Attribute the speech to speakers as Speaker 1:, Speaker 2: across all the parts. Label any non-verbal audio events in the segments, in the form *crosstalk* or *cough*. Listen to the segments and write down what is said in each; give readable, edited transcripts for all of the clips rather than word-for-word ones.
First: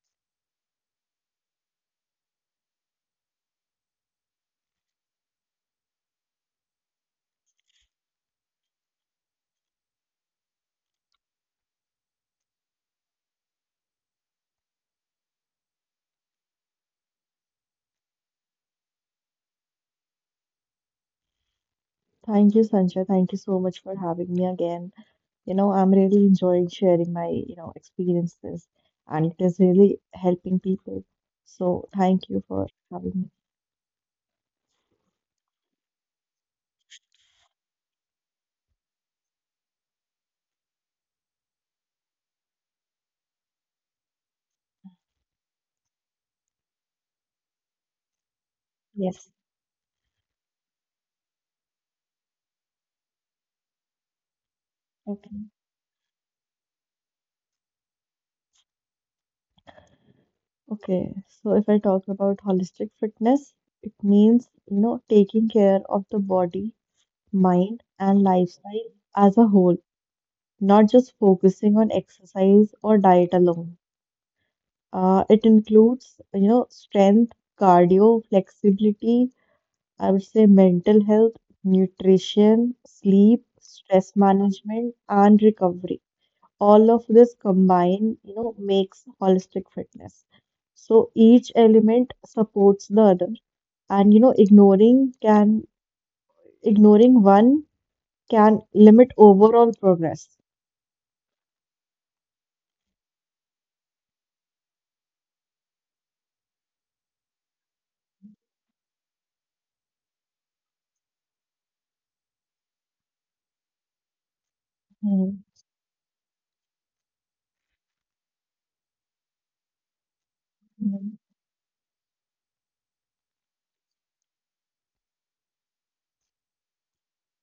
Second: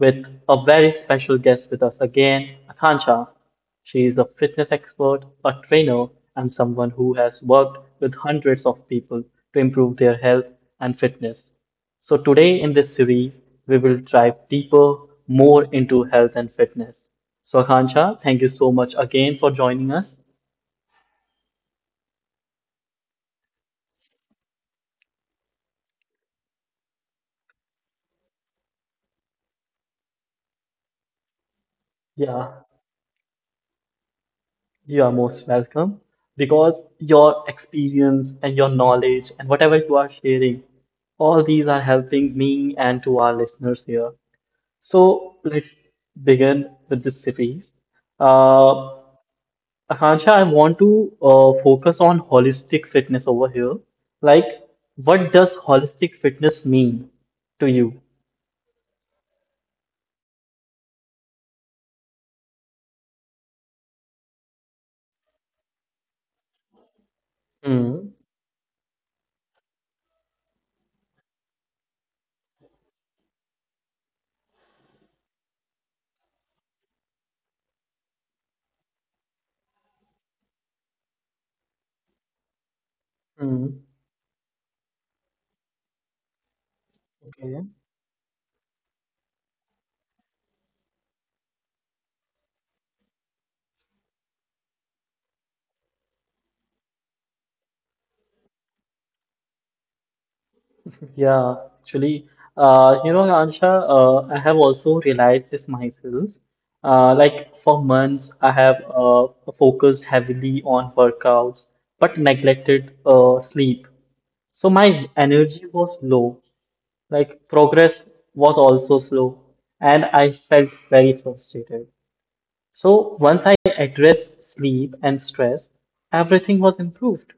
Speaker 1: with a very special guest with us again, Akansha. She is a fitness expert, a trainer, and someone who has worked with hundreds of people to improve their health and fitness. So, today in this series, we will dive deeper, more into health and fitness. So, Akansha, thank you so much again for joining us.
Speaker 2: Thank you, Sanjay. Thank you so much for having me again. I'm really enjoying sharing my experiences and it is really helping people. So thank you for
Speaker 1: Yeah,
Speaker 2: having me.
Speaker 1: you are most welcome because your experience and your knowledge and whatever you are sharing, all these are helping me and to our listeners here. So let's begin with this series. Uh,
Speaker 2: Yes.
Speaker 1: Akansha, I want to focus on holistic fitness over here. Like, what
Speaker 2: Okay.
Speaker 1: does holistic fitness mean to you?
Speaker 2: Okay, so if I talk about holistic fitness, it means, you know, taking care of the body, mind, and
Speaker 1: Mm,
Speaker 2: lifestyle as a whole, not just focusing on exercise or diet alone. It includes, you know, strength, cardio, flexibility, I would say mental health, nutrition, sleep,
Speaker 1: mm,
Speaker 2: stress management, and recovery. All of this
Speaker 1: okay.
Speaker 2: combined, you know, makes holistic fitness. So each element supports the other. And you know, ignoring one can limit overall progress.
Speaker 1: Yeah, actually, Ansha, I have also realized this myself. Like for months, I have focused heavily on workouts, but neglected sleep. So my
Speaker 2: Mhm.
Speaker 1: energy was low. Like progress was also slow, and I felt
Speaker 2: Mhm.
Speaker 1: very frustrated. So once I addressed sleep and stress, everything was improved.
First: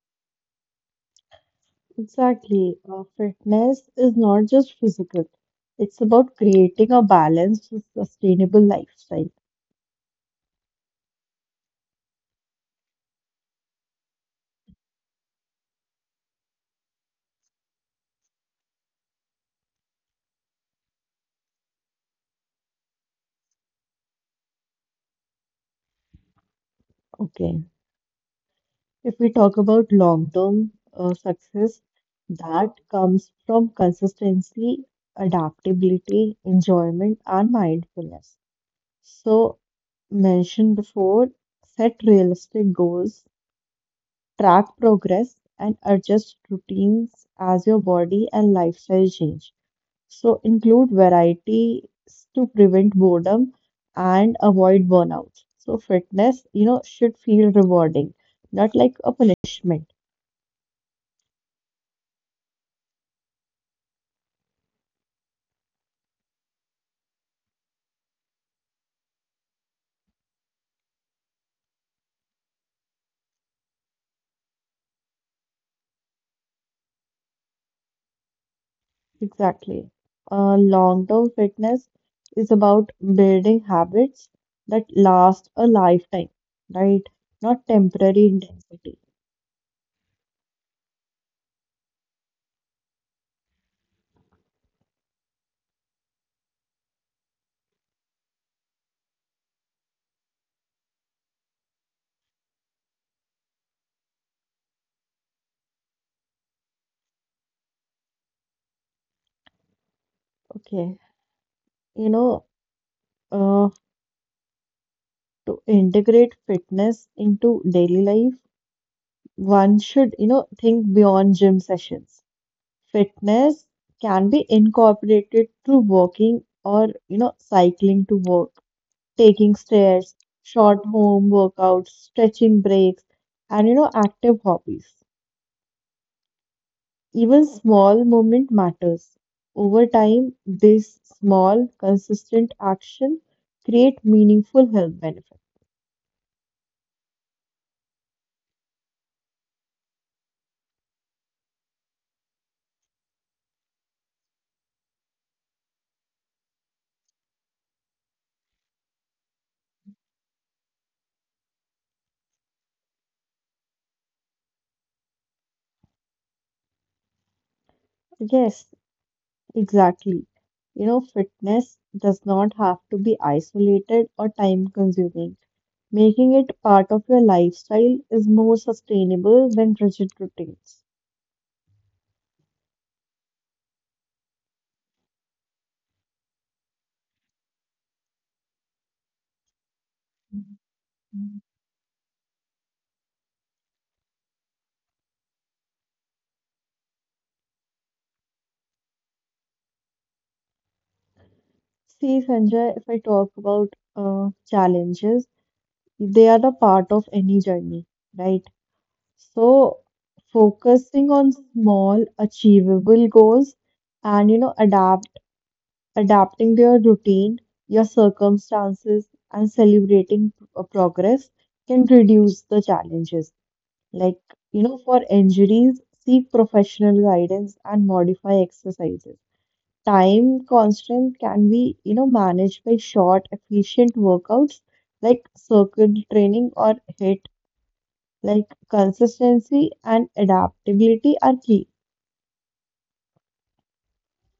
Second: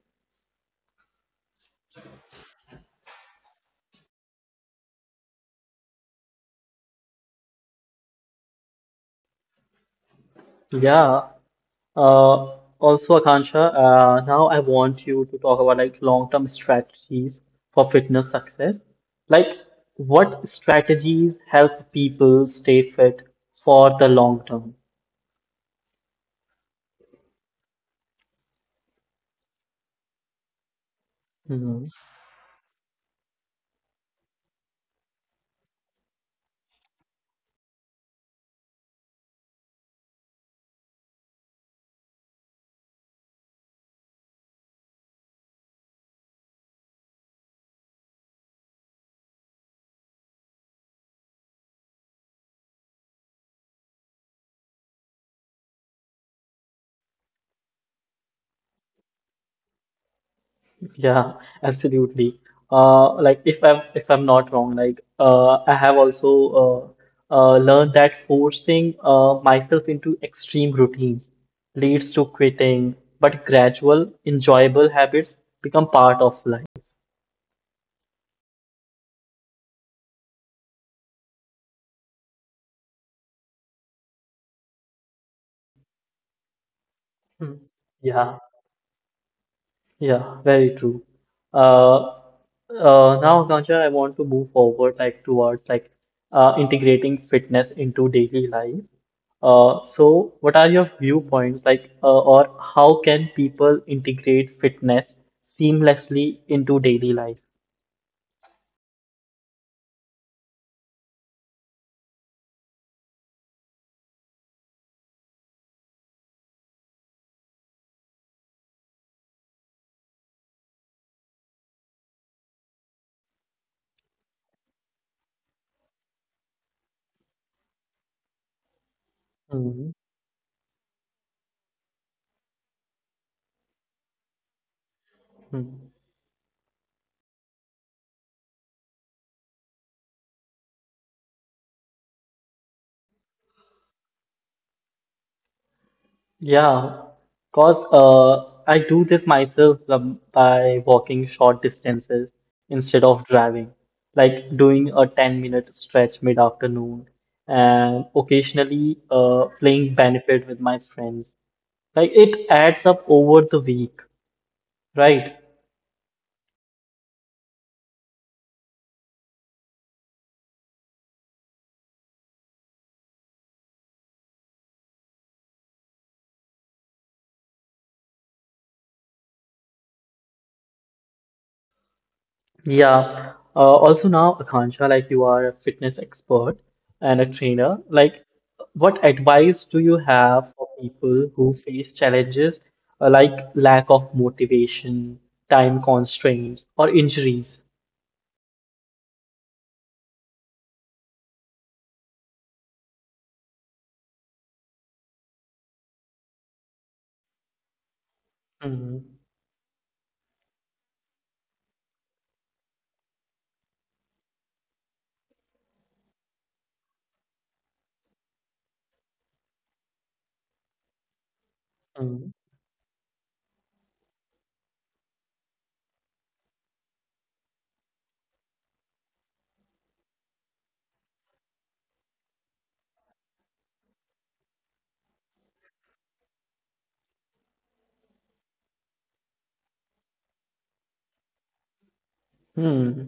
Speaker 2: Exactly. Fitness is not just physical. It's about creating a balanced, sustainable lifestyle.
Speaker 1: Yeah, also, Akansha, now I want you to talk about like long-term strategies for fitness success. Like, what strategies help people stay fit for the long term?
Speaker 2: Okay. If we talk about long-term success,
Speaker 1: Mhm.
Speaker 2: that comes from consistency, adaptability, enjoyment, and mindfulness. So, mentioned before, set realistic goals, track progress, and adjust routines as your body and lifestyle change. So, include variety to prevent boredom and avoid burnout. So, fitness, you know, should feel rewarding, not like a punishment.
Speaker 1: Yeah, absolutely. Like if I'm not wrong, like I have also uh, learned that forcing myself into extreme routines leads to quitting, but gradual, enjoyable habits become part of life.
Speaker 2: Exactly. Long-term fitness is about building habits that last a lifetime, right? Not
Speaker 1: Mm.
Speaker 2: temporary intensity.
Speaker 1: Yeah, yeah, very true. Uh, Now, Ganchar, I want to move forward like towards integrating fitness into daily life. So, what are your viewpoints like, or how can people integrate fitness seamlessly into daily life?
Speaker 2: Okay. You know, uh, to integrate fitness into daily life, one should, you know, think beyond gym sessions. Fitness can be incorporated through walking or, you know, cycling to work, taking
Speaker 1: Mm-hmm.
Speaker 2: stairs, short home workouts, stretching breaks, and you know, active hobbies. Even small movement matters. Over time, this small, consistent action create meaningful health benefits.
Speaker 1: Yeah, cause I do this myself by walking short distances instead of driving, like doing a 10-minute stretch mid-afternoon and occasionally playing benefit with my friends. Like it adds up over the week, right?
Speaker 2: Yes, exactly. You know, fitness does not have to be isolated or time consuming. Making it part of your lifestyle is more sustainable than rigid routines.
Speaker 1: Yeah. Also now, Akansha, like you are a fitness expert and a trainer, like what advice do you have for people who face challenges like lack of motivation, time constraints, or injuries?
Speaker 2: See, Sanjay, if I talk about challenges, they are the part of any journey, right? So,
Speaker 1: Hmm.
Speaker 2: focusing on small, achievable goals and, you know, adapting your routine, your circumstances, and celebrating progress can reduce the
Speaker 1: Hmm.
Speaker 2: challenges. Like, you know, for injuries, seek professional guidance and modify exercises, time constant can be, you know, managed by short, efficient workouts like circuit training or HIIT. Like consistency and adaptability are key.
Speaker 1: Hmm.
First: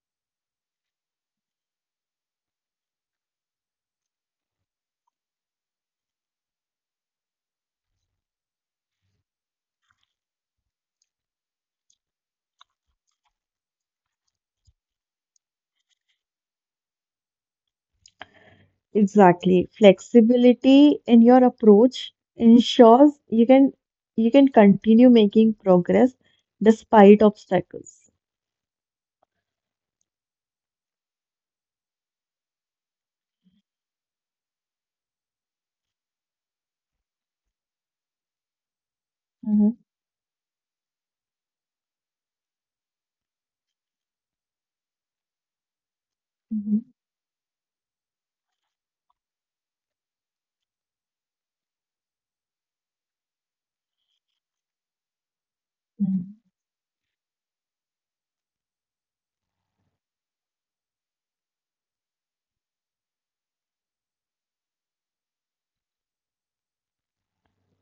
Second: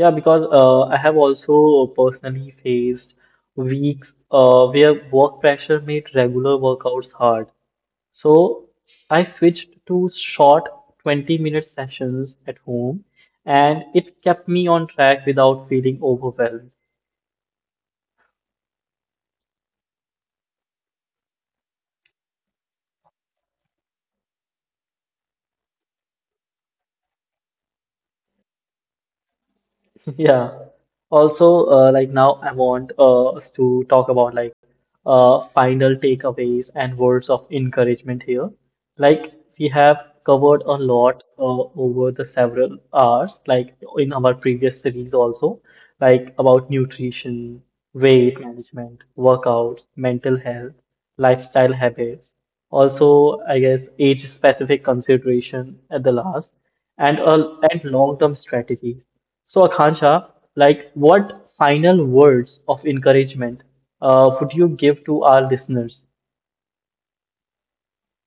Speaker 1: Yeah, because I have also personally faced weeks where work pressure made regular workouts hard. So I switched to short 20-minute sessions at home and it kept me on track without feeling overwhelmed.
Speaker 2: Exactly. Flexibility in your approach ensures you can continue making progress despite obstacles.
Speaker 1: Yeah. Also, like now I want us to talk about final takeaways and words of encouragement here. Like we
Speaker 2: Hmm.
Speaker 1: have covered a lot over the several hours, like in our previous series also, like about nutrition, weight management, workouts, mental health, lifestyle habits. Also, I guess age-specific consideration at the last
Speaker 2: Hmm.
Speaker 1: and long-term strategies. So, Akansha, like what final words of encouragement would you give to our listeners?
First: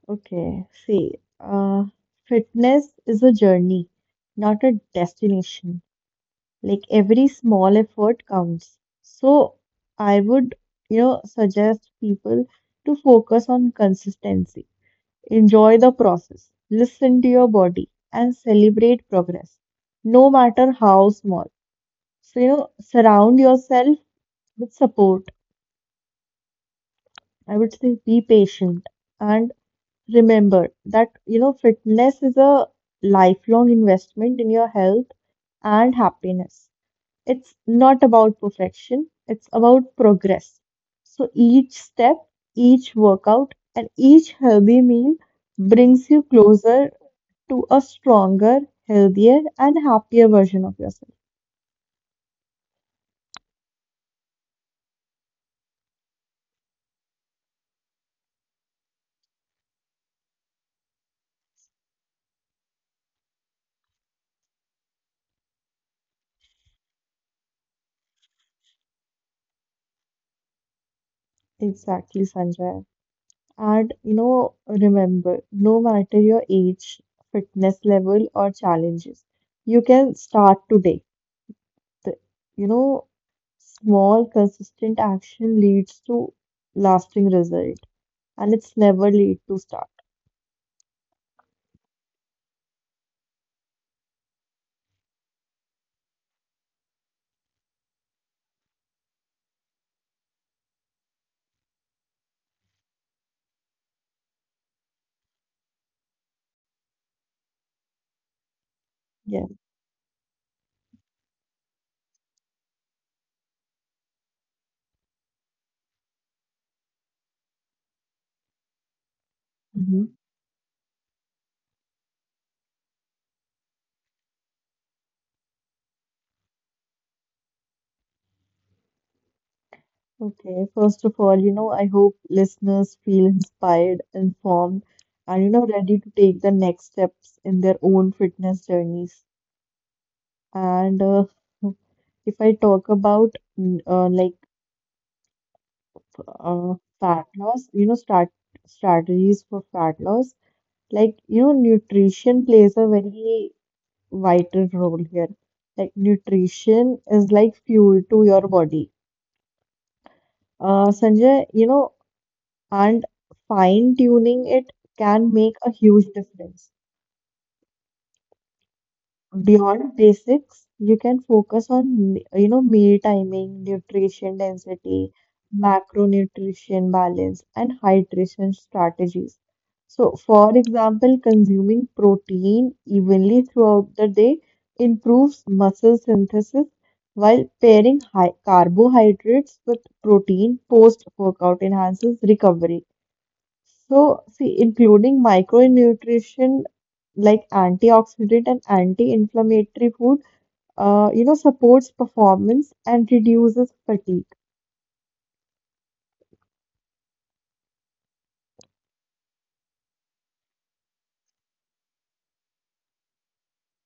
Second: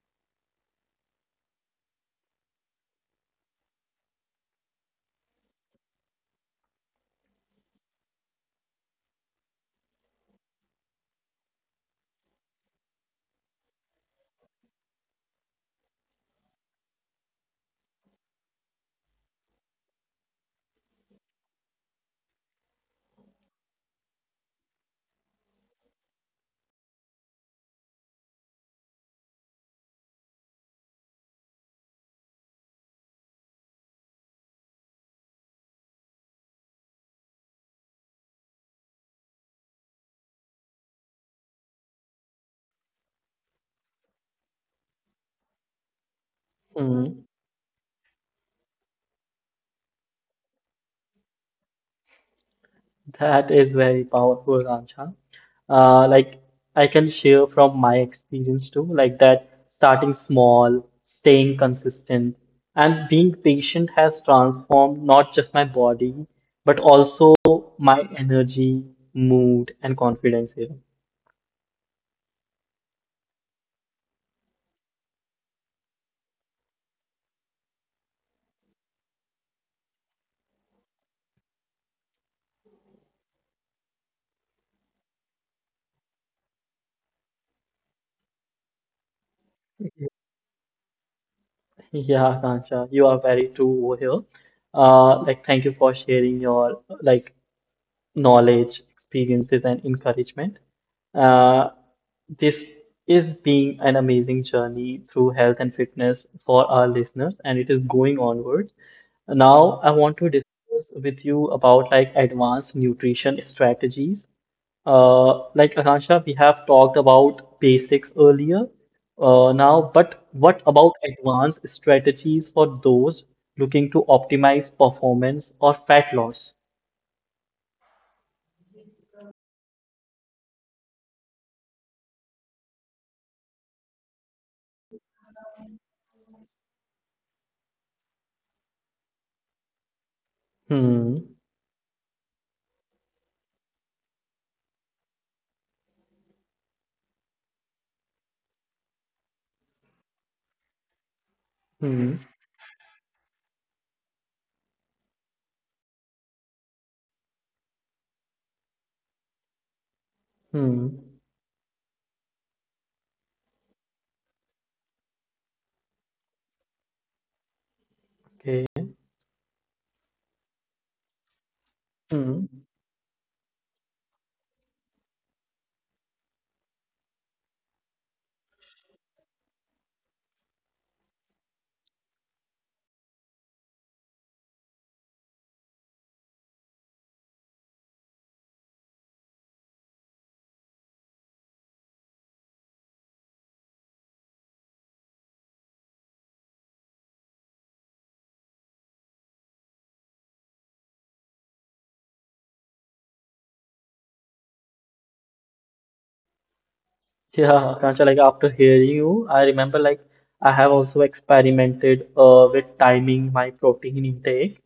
Speaker 2: Okay, see, uh, fitness is a journey, not a destination. Like every small effort counts. So I would, you know, suggest people to focus on consistency, enjoy the process, listen to your body, and celebrate progress, no matter how small. So, you know, surround yourself with support. I would say be patient and remember that, you know, fitness is a lifelong investment in your health and happiness. It's not about perfection, it's about progress. So each step, each workout, and each healthy meal brings you
Speaker 1: Hmm,
Speaker 2: closer to a stronger, healthier, and happier version of yourself.
Speaker 1: that is very powerful, Akansha. Like I can share from my experience too, like that starting small, staying consistent, and being patient has transformed not just my body, but also my energy, mood, and confidence here.
Speaker 2: Exactly, Sanjay. And you know, remember, no matter your age, fitness level, or challenges, you can start today. The- You know, small, consistent action leads to lasting results. And it's never late to start.
Speaker 1: Yeah, Akansha, you are very true over here. Like, thank you for sharing your like knowledge, experiences, and encouragement. Uh, this is being an amazing journey through health and fitness for our listeners, and it is going onwards. Now, I want
Speaker 2: Yeah.
Speaker 1: to discuss with you about like advanced nutrition strategies like Akansha, we have talked about basics earlier, now, but what
Speaker 2: Mhm.
Speaker 1: about advanced strategies for those looking to optimize performance or fat loss?
Speaker 2: Okay. First of all, you know, I hope listeners feel inspired, informed, and you know, ready to take the next steps in their own fitness journeys.
Speaker 1: Hmm,
Speaker 2: And if I talk about uh, fat loss, you know, start strategies for fat loss, like
Speaker 1: hmm,
Speaker 2: you know, nutrition plays a very vital role here. Like nutrition is like fuel to your body.
Speaker 1: hmm.
Speaker 2: Sanjay, you know, and fine tuning it can make a huge difference.
Speaker 1: Okay.
Speaker 2: Beyond basics, you can
Speaker 1: Hmm.
Speaker 2: focus on, you know, meal timing, nutrition density, macronutrition balance, and hydration strategies. So, for example, consuming protein evenly throughout the day improves muscle synthesis, while pairing high carbohydrates with protein post-workout enhances recovery. So, see, including micronutrition like antioxidant and anti-inflammatory food, you know, supports performance and reduces fatigue.
Speaker 1: Yeah, Akansha, like after hearing you, I remember like I have also experimented with timing my protein intake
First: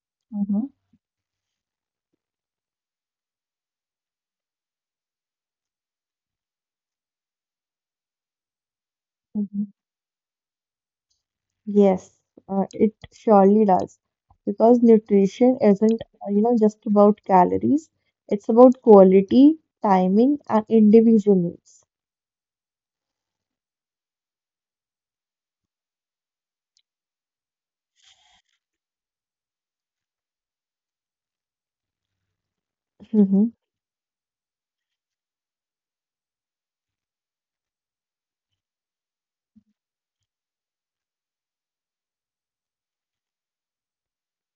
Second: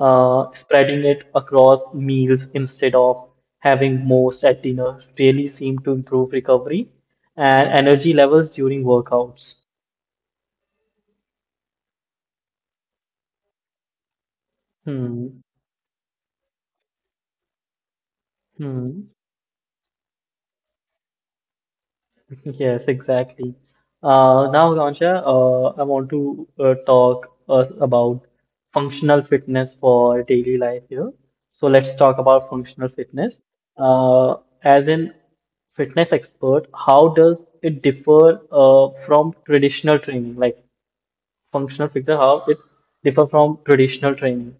Speaker 2: Mm-hmm.
Speaker 1: spreading it across meals instead of having most at dinner really seemed to improve recovery and energy levels during workouts.
Speaker 2: Mhm. Yes, it surely does. Because
Speaker 1: Hmm.
Speaker 2: nutrition isn't you know, just about calories. It's about
Speaker 1: Hmm.
Speaker 2: quality, timing, and individual needs.
Speaker 1: *laughs* Yes, exactly. Now, Ransha, I want to talk about functional fitness for daily life here. So let's talk about functional fitness.
Speaker 2: *laughs*
Speaker 1: Uh, as in fitness expert, how does it differ from traditional training? Like functional figure, how it differs from traditional training.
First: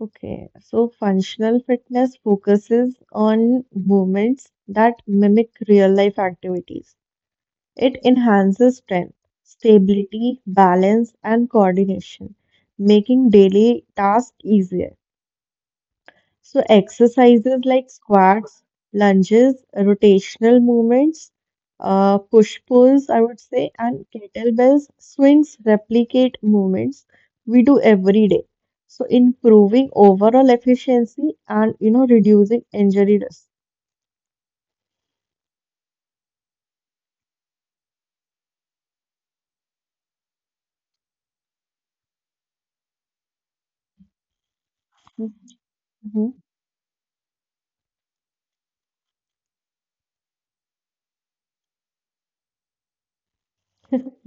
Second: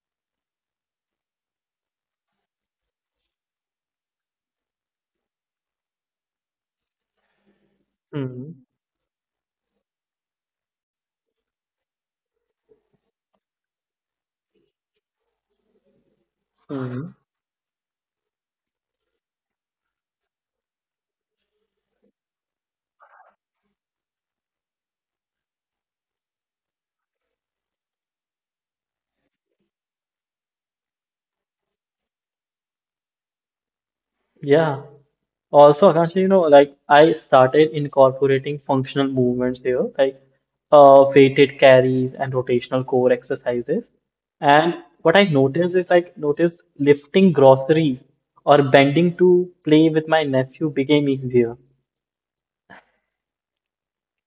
Speaker 2: Okay, so functional fitness focuses on movements that mimic real life activities. It
Speaker 1: Hmm.
Speaker 2: enhances strength, stability, balance, and coordination, making daily tasks easier. So,
Speaker 1: Hmm.
Speaker 2: exercises like squats, lunges, rotational movements, push pulls, I would say, and kettlebells, swings replicate movements we do every day. So, improving overall efficiency and you know, reducing injury risk.
Speaker 1: Yeah. Also, Akansha, you know, like I started incorporating functional movements here, like weighted carries and rotational core exercises. And what I noticed is like
Speaker 2: Mhm.
Speaker 1: noticed lifting groceries or bending to play with my nephew became easier.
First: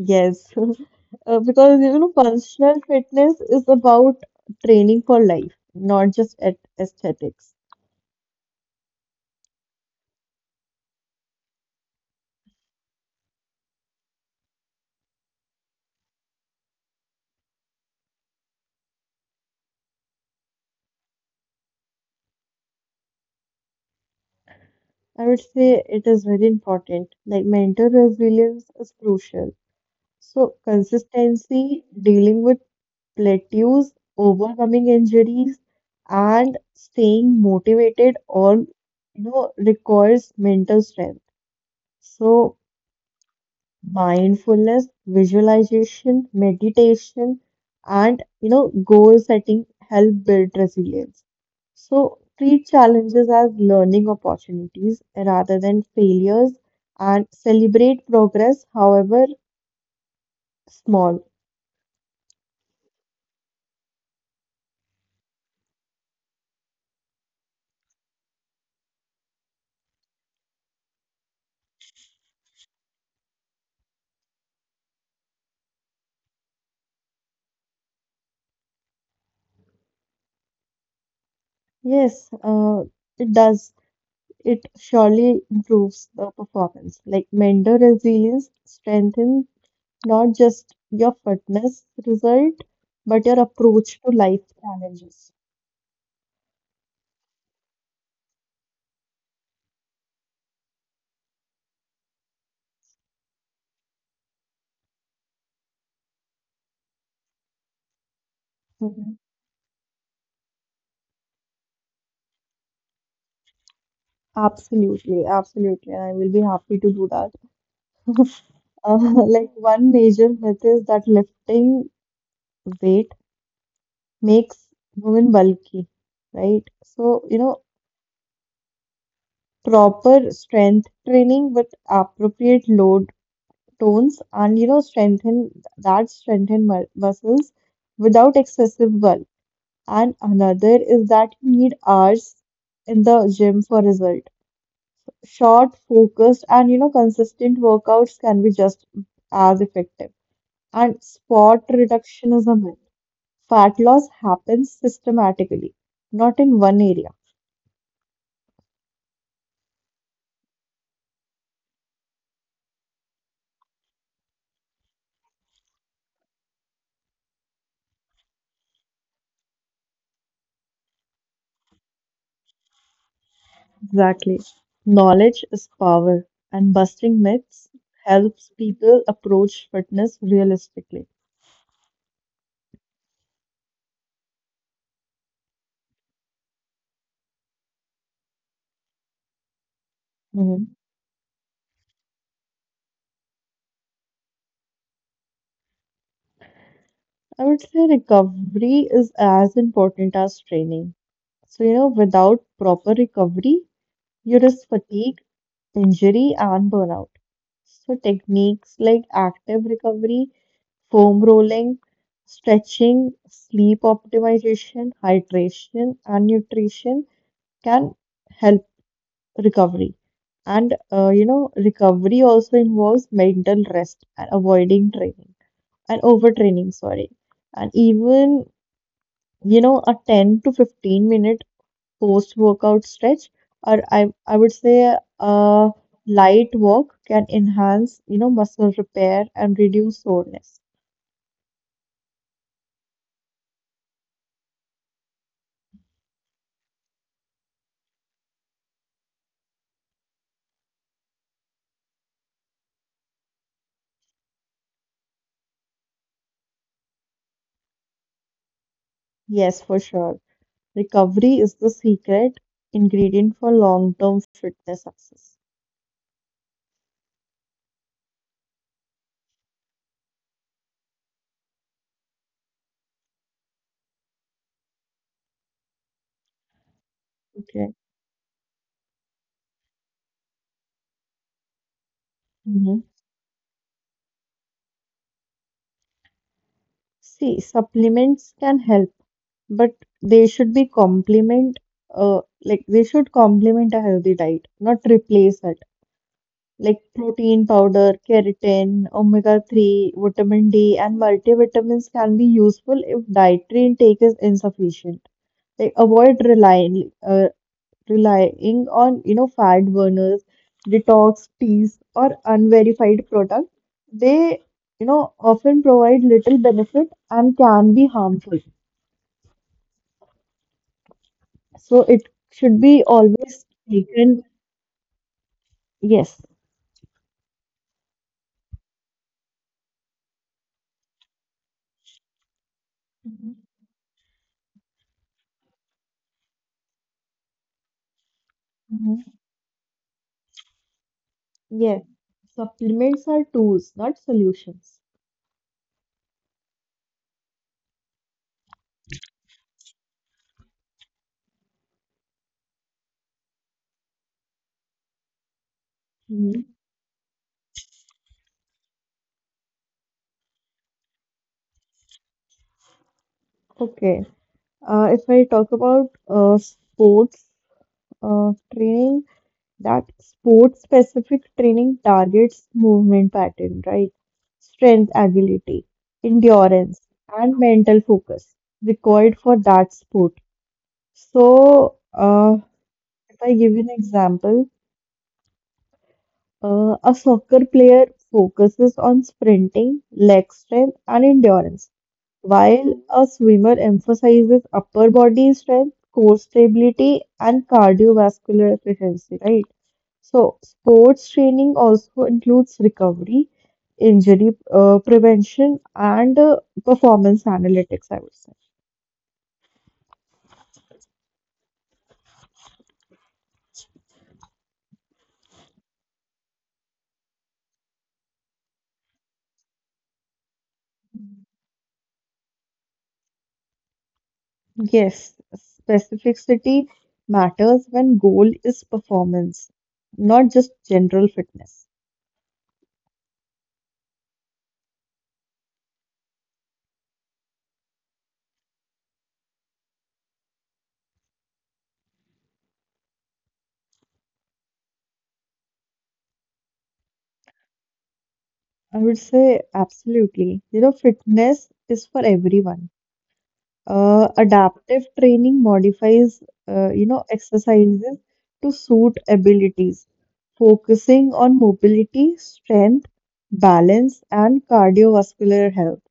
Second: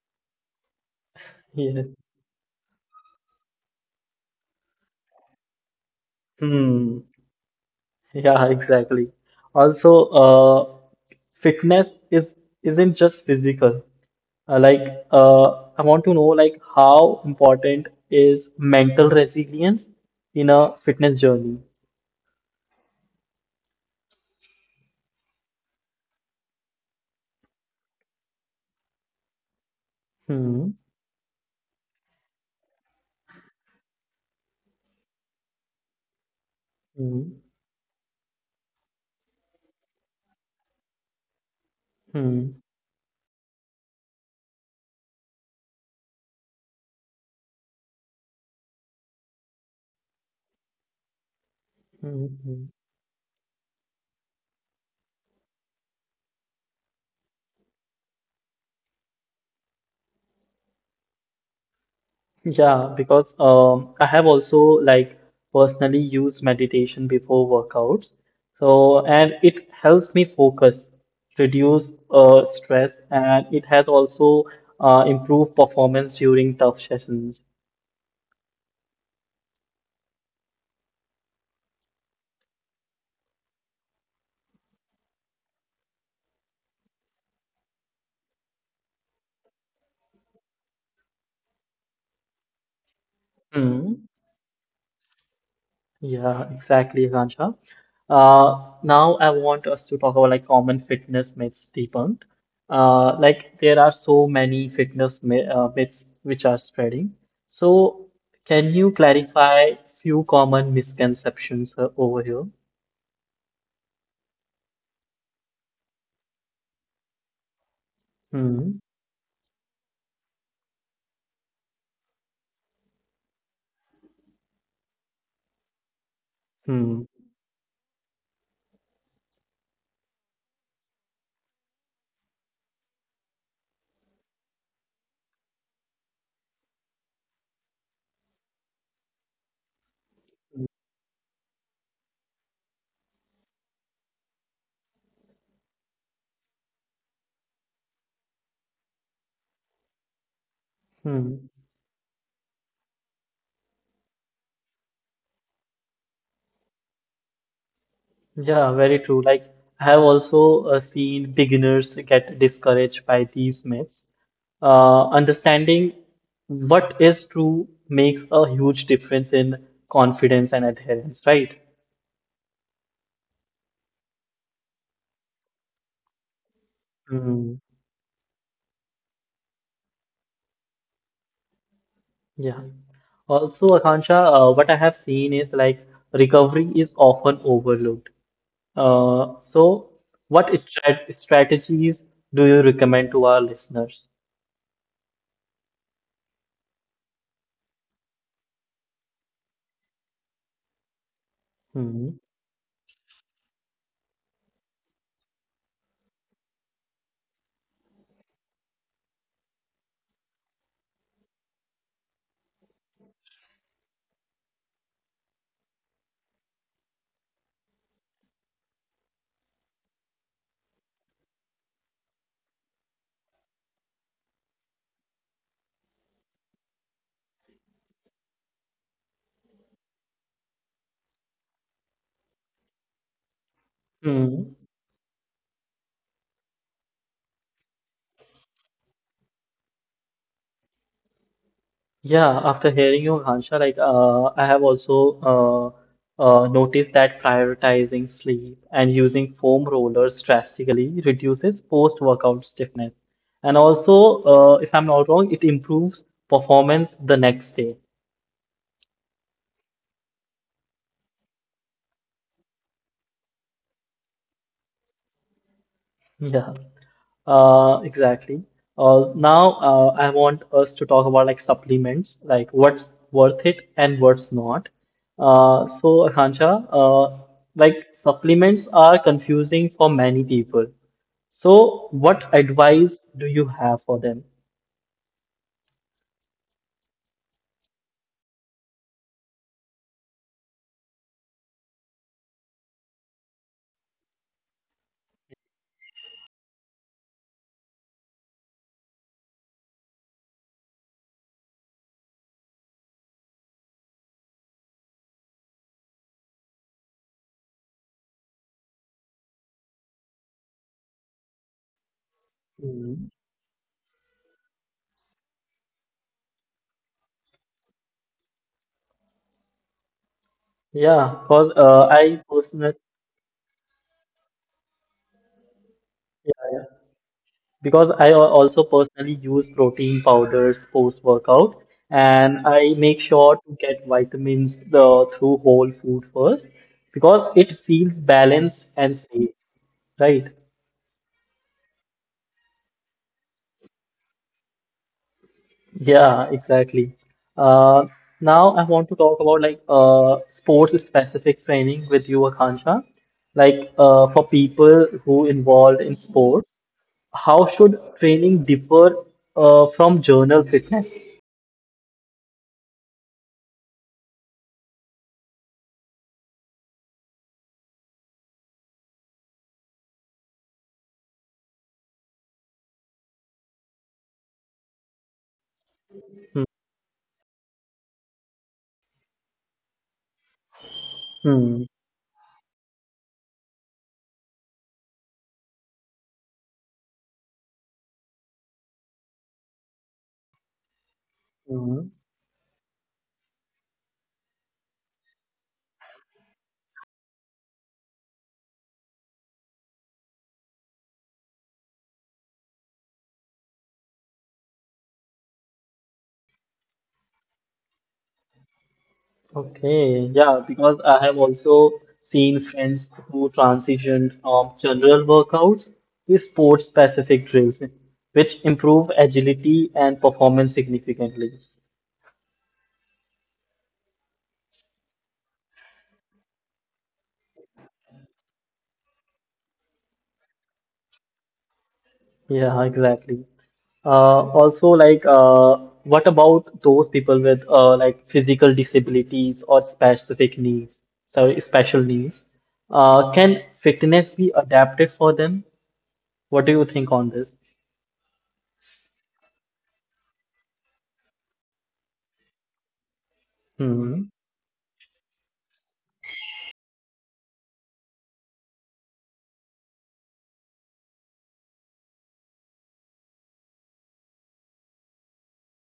Speaker 2: Yes. *laughs* Because
Speaker 1: Yes.
Speaker 2: you know, functional fitness is about training for life, not just at
Speaker 1: Hmm.
Speaker 2: aesthetics.
Speaker 1: Yeah, exactly. Also, uh, fitness is isn't just physical. Uh, like, I want to know like how important is mental resilience in a fitness journey?
Speaker 2: I would say it is very important. Like mental resilience is crucial. So
Speaker 1: Hmm.
Speaker 2: consistency, dealing with plateaus, overcoming injuries, and
Speaker 1: Hmm.
Speaker 2: staying motivated all you know requires mental strength.
Speaker 1: Hmm.
Speaker 2: So mindfulness, visualization, meditation, and you know, goal setting help build resilience. So
Speaker 1: Hmm. Hmm.
Speaker 2: treat challenges as learning opportunities rather than failures and celebrate progress, however small.
Speaker 1: Yeah, because I have also like personally used meditation before workouts. So, and it helps me focus, reduce stress, and it has also improved performance during tough sessions.
Speaker 2: Yes, it does. It surely improves the performance. Like mental resilience strengthens not just your fitness result, but your approach to life challenges.
Speaker 1: Yeah, exactly, Raja. Now I want us to talk about like common fitness myths debunked. Like there are so many fitness mi myths which are spreading. So can you
Speaker 2: Mhm.
Speaker 1: clarify few common misconceptions over here?
Speaker 2: Absolutely, absolutely. I will be happy to do that.
Speaker 1: Hmm,
Speaker 2: Uh, *laughs* like one major myth is that lifting weight makes women bulky, right?
Speaker 1: hmm,
Speaker 2: So, you know, proper strength training with appropriate load tones and, you know, strengthen muscles without excessive bulk. And another is that you need hours in the gym for result. Short, focused, and you know, consistent workouts can be just as effective. And
Speaker 1: hmm.
Speaker 2: spot reduction is a myth. Fat loss happens systematically, not in one area.
Speaker 1: Yeah, very true. Like I have also seen beginners get discouraged by these myths. Understanding what is true makes a huge difference in confidence and adherence, right?
Speaker 2: Exactly. Knowledge is power, and busting
Speaker 1: Mm,
Speaker 2: myths helps people approach fitness realistically.
Speaker 1: yeah. Also, Akansha, what I have seen is like recovery is often overlooked. So, what
Speaker 2: Mhm.
Speaker 1: strategies do you recommend to our listeners?
Speaker 2: I would say recovery is as important as training. So, you know, without proper recovery, you risk fatigue, injury, and burnout. So, techniques like active recovery, foam rolling, stretching, sleep optimization, hydration, and nutrition can help recovery. And you know, recovery also involves mental rest and avoiding training and overtraining, sorry. And even you know, a 10 to 15 minute post-workout stretch, or I
Speaker 1: Hmm.
Speaker 2: would say a light walk can enhance, you know, muscle repair and reduce soreness.
Speaker 1: Yeah, after hearing you, Hansha, like I have also noticed that prioritizing sleep and using foam rollers drastically reduces post-workout stiffness. And also, if I'm not wrong, it improves performance the next day.
Speaker 2: Yes, for sure. Recovery is the secret ingredient for long-term fitness success.
Speaker 1: Yeah. Exactly. Now, I want us to talk about like supplements, like what's worth it and what's not. So, Akansha,
Speaker 2: Okay.
Speaker 1: like supplements are confusing for many people. So, what
Speaker 2: Mhm.
Speaker 1: advice do you have for them?
Speaker 2: See, supplements can help, but they should be complement, uh, they should complement a healthy diet, not replace it. Like protein powder, keratin, omega 3, vitamin D, and multivitamins can be useful if dietary intake is insufficient. Like avoid relying on you know fat burners, detox teas, or unverified
Speaker 1: Mm.
Speaker 2: products. They you know often provide little benefit and can be harmful.
Speaker 1: Yeah, because
Speaker 2: So it should be always taken. Yes.
Speaker 1: I also personally use protein powders post workout and I make sure
Speaker 2: Mm-hmm.
Speaker 1: to get vitamins the through whole food first because it feels balanced and
Speaker 2: Mm-hmm.
Speaker 1: safe, right?
Speaker 2: Yeah, supplements are tools, not solutions.
Speaker 1: Yeah, exactly. Uh, Now I want to talk about sports specific training with you, Akansha. Like for people who involved in
Speaker 2: Mhm.
Speaker 1: sports, how should training differ from general fitness?
Speaker 2: Okay. If I talk about sports training, that sports specific training targets movement pattern, right? Strength, agility, endurance, and mental focus required for that sport.
Speaker 1: Hmm.
Speaker 2: So, if I give you an example, a soccer player focuses on sprinting, leg strength, and endurance.
Speaker 1: Hmm.
Speaker 2: While a swimmer emphasizes upper body strength, core stability, and cardiovascular efficiency, right? So, sports training also includes recovery, injury prevention, and performance analytics, I would say.
Speaker 1: Okay, yeah, because I have also seen friends who transitioned from general workouts to sports specific drills, which improve agility and performance significantly.
Speaker 2: Yes, specificity matters when goal is performance, not just general fitness.
Speaker 1: Yeah, exactly. Uh, also, like, uh, what about those people with like physical disabilities or specific needs, sorry, special needs? Can fitness be adapted for them? What do you think on this?
Speaker 2: I would say absolutely. You know, fitness is for everyone.
Speaker 1: Hmm.
Speaker 2: Adaptive training modifies, you know, exercises to suit abilities, focusing on mobility, strength, balance, and cardiovascular health.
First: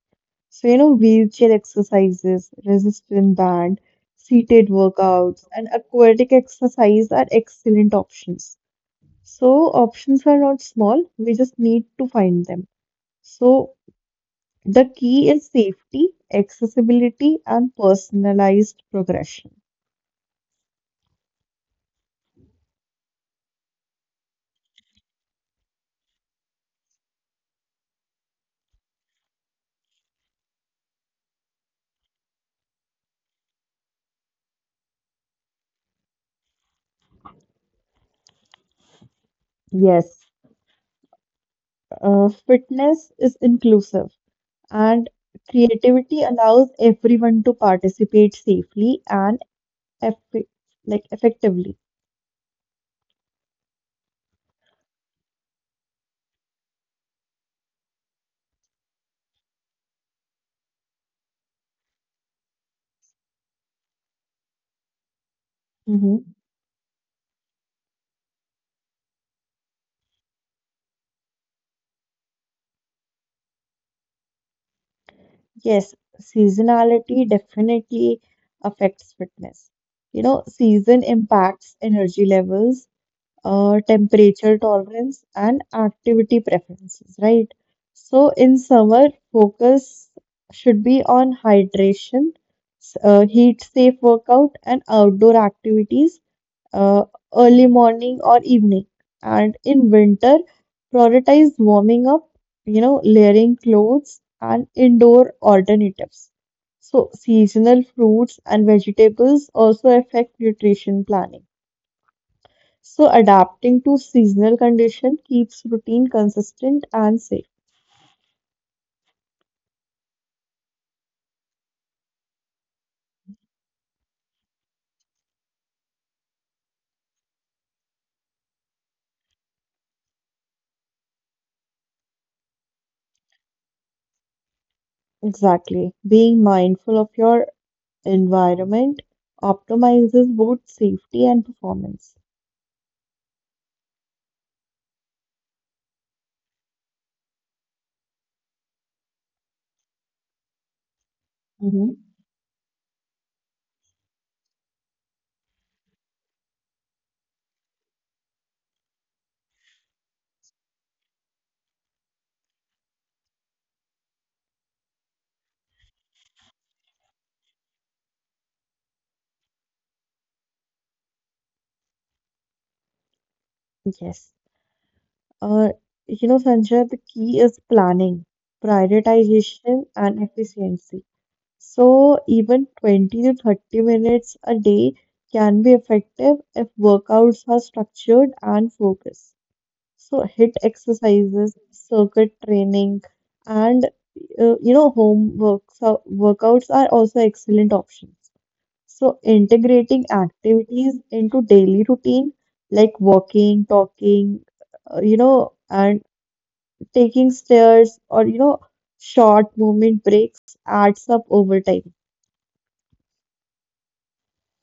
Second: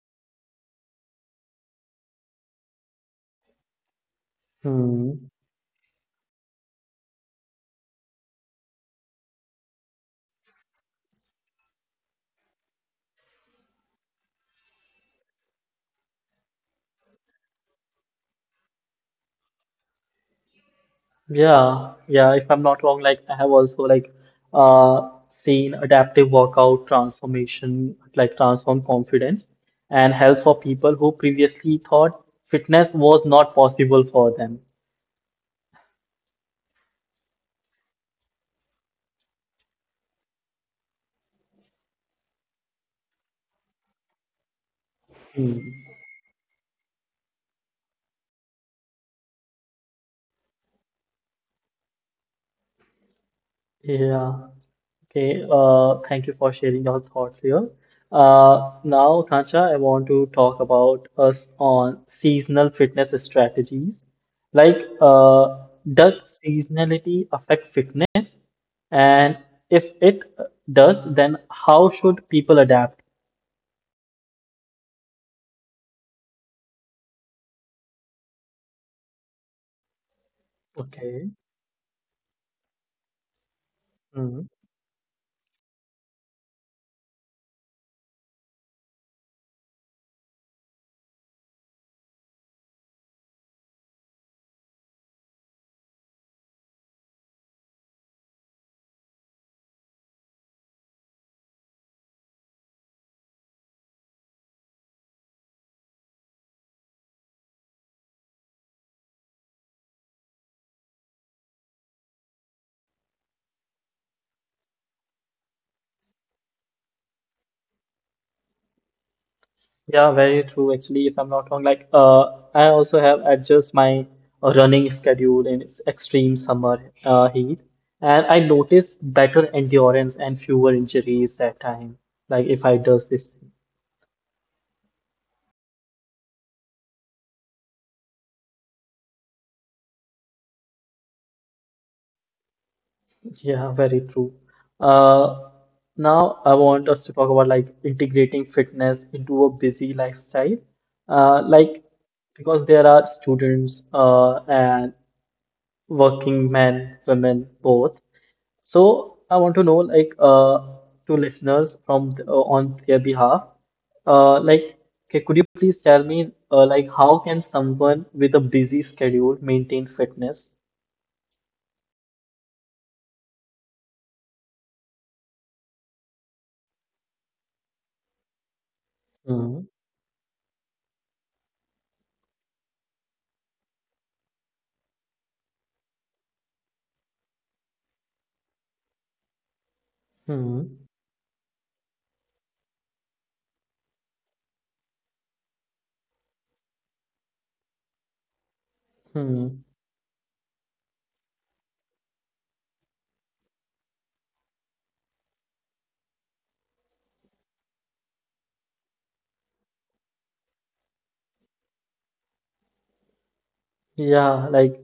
Speaker 2: So, you know, wheelchair exercises, resistance band, seated
Speaker 1: Hmm.
Speaker 2: workouts, and aquatic exercise are excellent options. So, options are not small, we just need to find them. So, the key is safety, accessibility, and personalized progression.
Speaker 1: Yeah, yeah, if I'm not wrong, like I have also like seen adaptive workout transformation like transform confidence and health for people who previously thought fitness was not possible for them.
Speaker 2: Yes, fitness is inclusive, and
Speaker 1: Hmm.
Speaker 2: creativity allows everyone to participate safely and effi- effectively.
Speaker 1: Yeah. Okay, thank you for sharing your thoughts here. Now, Kancha, I want to talk about us on seasonal fitness strategies. Like, uh, does
Speaker 2: Mhm.
Speaker 1: seasonality affect fitness? And if it does, then how should people adapt?
Speaker 2: Yes, seasonality definitely affects fitness. You know, season
Speaker 1: Okay.
Speaker 2: impacts energy levels,
Speaker 1: Mm-hmm.
Speaker 2: temperature tolerance, and activity preferences, right? So, in summer, focus should be on hydration, heat safe workout, and outdoor activities uh, early morning or evening. And in winter, prioritize warming up, you know, layering clothes and indoor alternatives. So, seasonal fruits and vegetables also affect nutrition planning. So, adapting to seasonal condition keeps routine consistent and safe.
Speaker 1: Yeah, very true. Actually, if I'm not wrong, like I also have adjust my running schedule in its extreme summer heat, and I noticed better endurance and fewer injuries that time. Like if I does this,
Speaker 2: Exactly. Being mindful of your environment optimizes both safety and performance.
Speaker 1: *laughs* yeah, very true. Uh, Now I want us to talk about like integrating fitness into a busy lifestyle. Like
Speaker 2: Hmm.
Speaker 1: because there are students and working men, women, both. So I want to know, like, to listeners from on their behalf, uh, like, okay, could you please tell me, how can someone with a busy schedule maintain fitness?
Speaker 2: Yes. Uh, you know, Sanjay, the key is planning,
Speaker 1: Hmm.
Speaker 2: prioritization, and efficiency. So, even 20 to 30 minutes a day can be effective if workouts are structured and focused. So, HIIT
Speaker 1: Hmm.
Speaker 2: exercises, circuit training, and you know, home works workouts are also excellent options. So, integrating activities into daily routine like walking, talking, you know, and taking stairs or, you know, short movement breaks adds up over time.
Speaker 1: Yeah, like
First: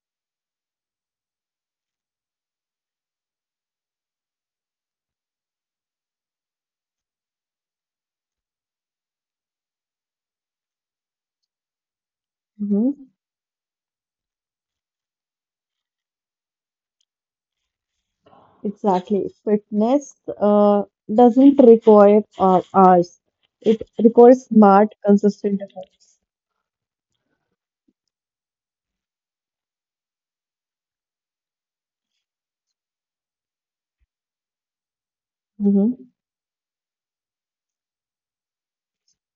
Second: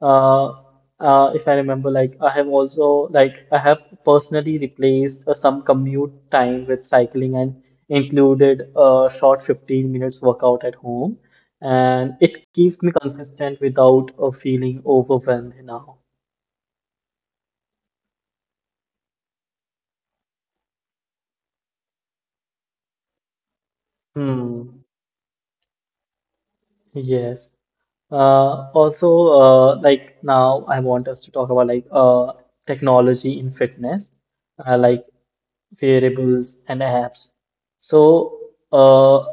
Speaker 1: uh, if I remember, like, I have personally replaced some commute time with cycling and included a short 15 minutes workout at home, and it
Speaker 2: Hmm.
Speaker 1: keeps me consistent without feeling overwhelmed now.
Speaker 2: Exactly. Fitness doesn't require hours. It requires smart,
Speaker 1: Hmm.
Speaker 2: consistent efforts.
Speaker 1: Yes. Also, like now I want us to talk about technology in fitness. Like
Speaker 2: Mm-hmm.
Speaker 1: variables and apps. So, uh,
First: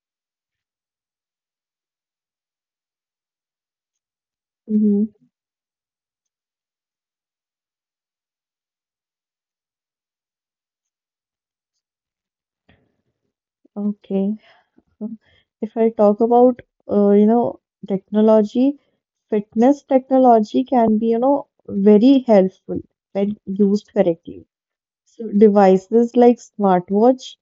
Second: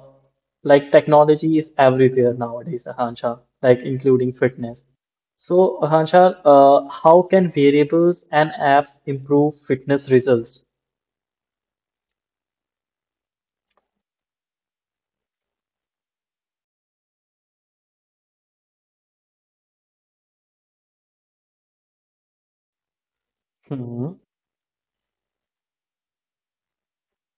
Speaker 1: like technology is everywhere nowadays, Ahansha, like including fitness.
Speaker 2: Mm-hmm.
Speaker 1: So, Ahansha, how can variables and apps improve fitness results?
Speaker 2: Okay. If I talk about, you know, technology, fitness technology can be, you know, very helpful when used
Speaker 1: Hmm.
Speaker 2: correctly. So devices like smartwatch,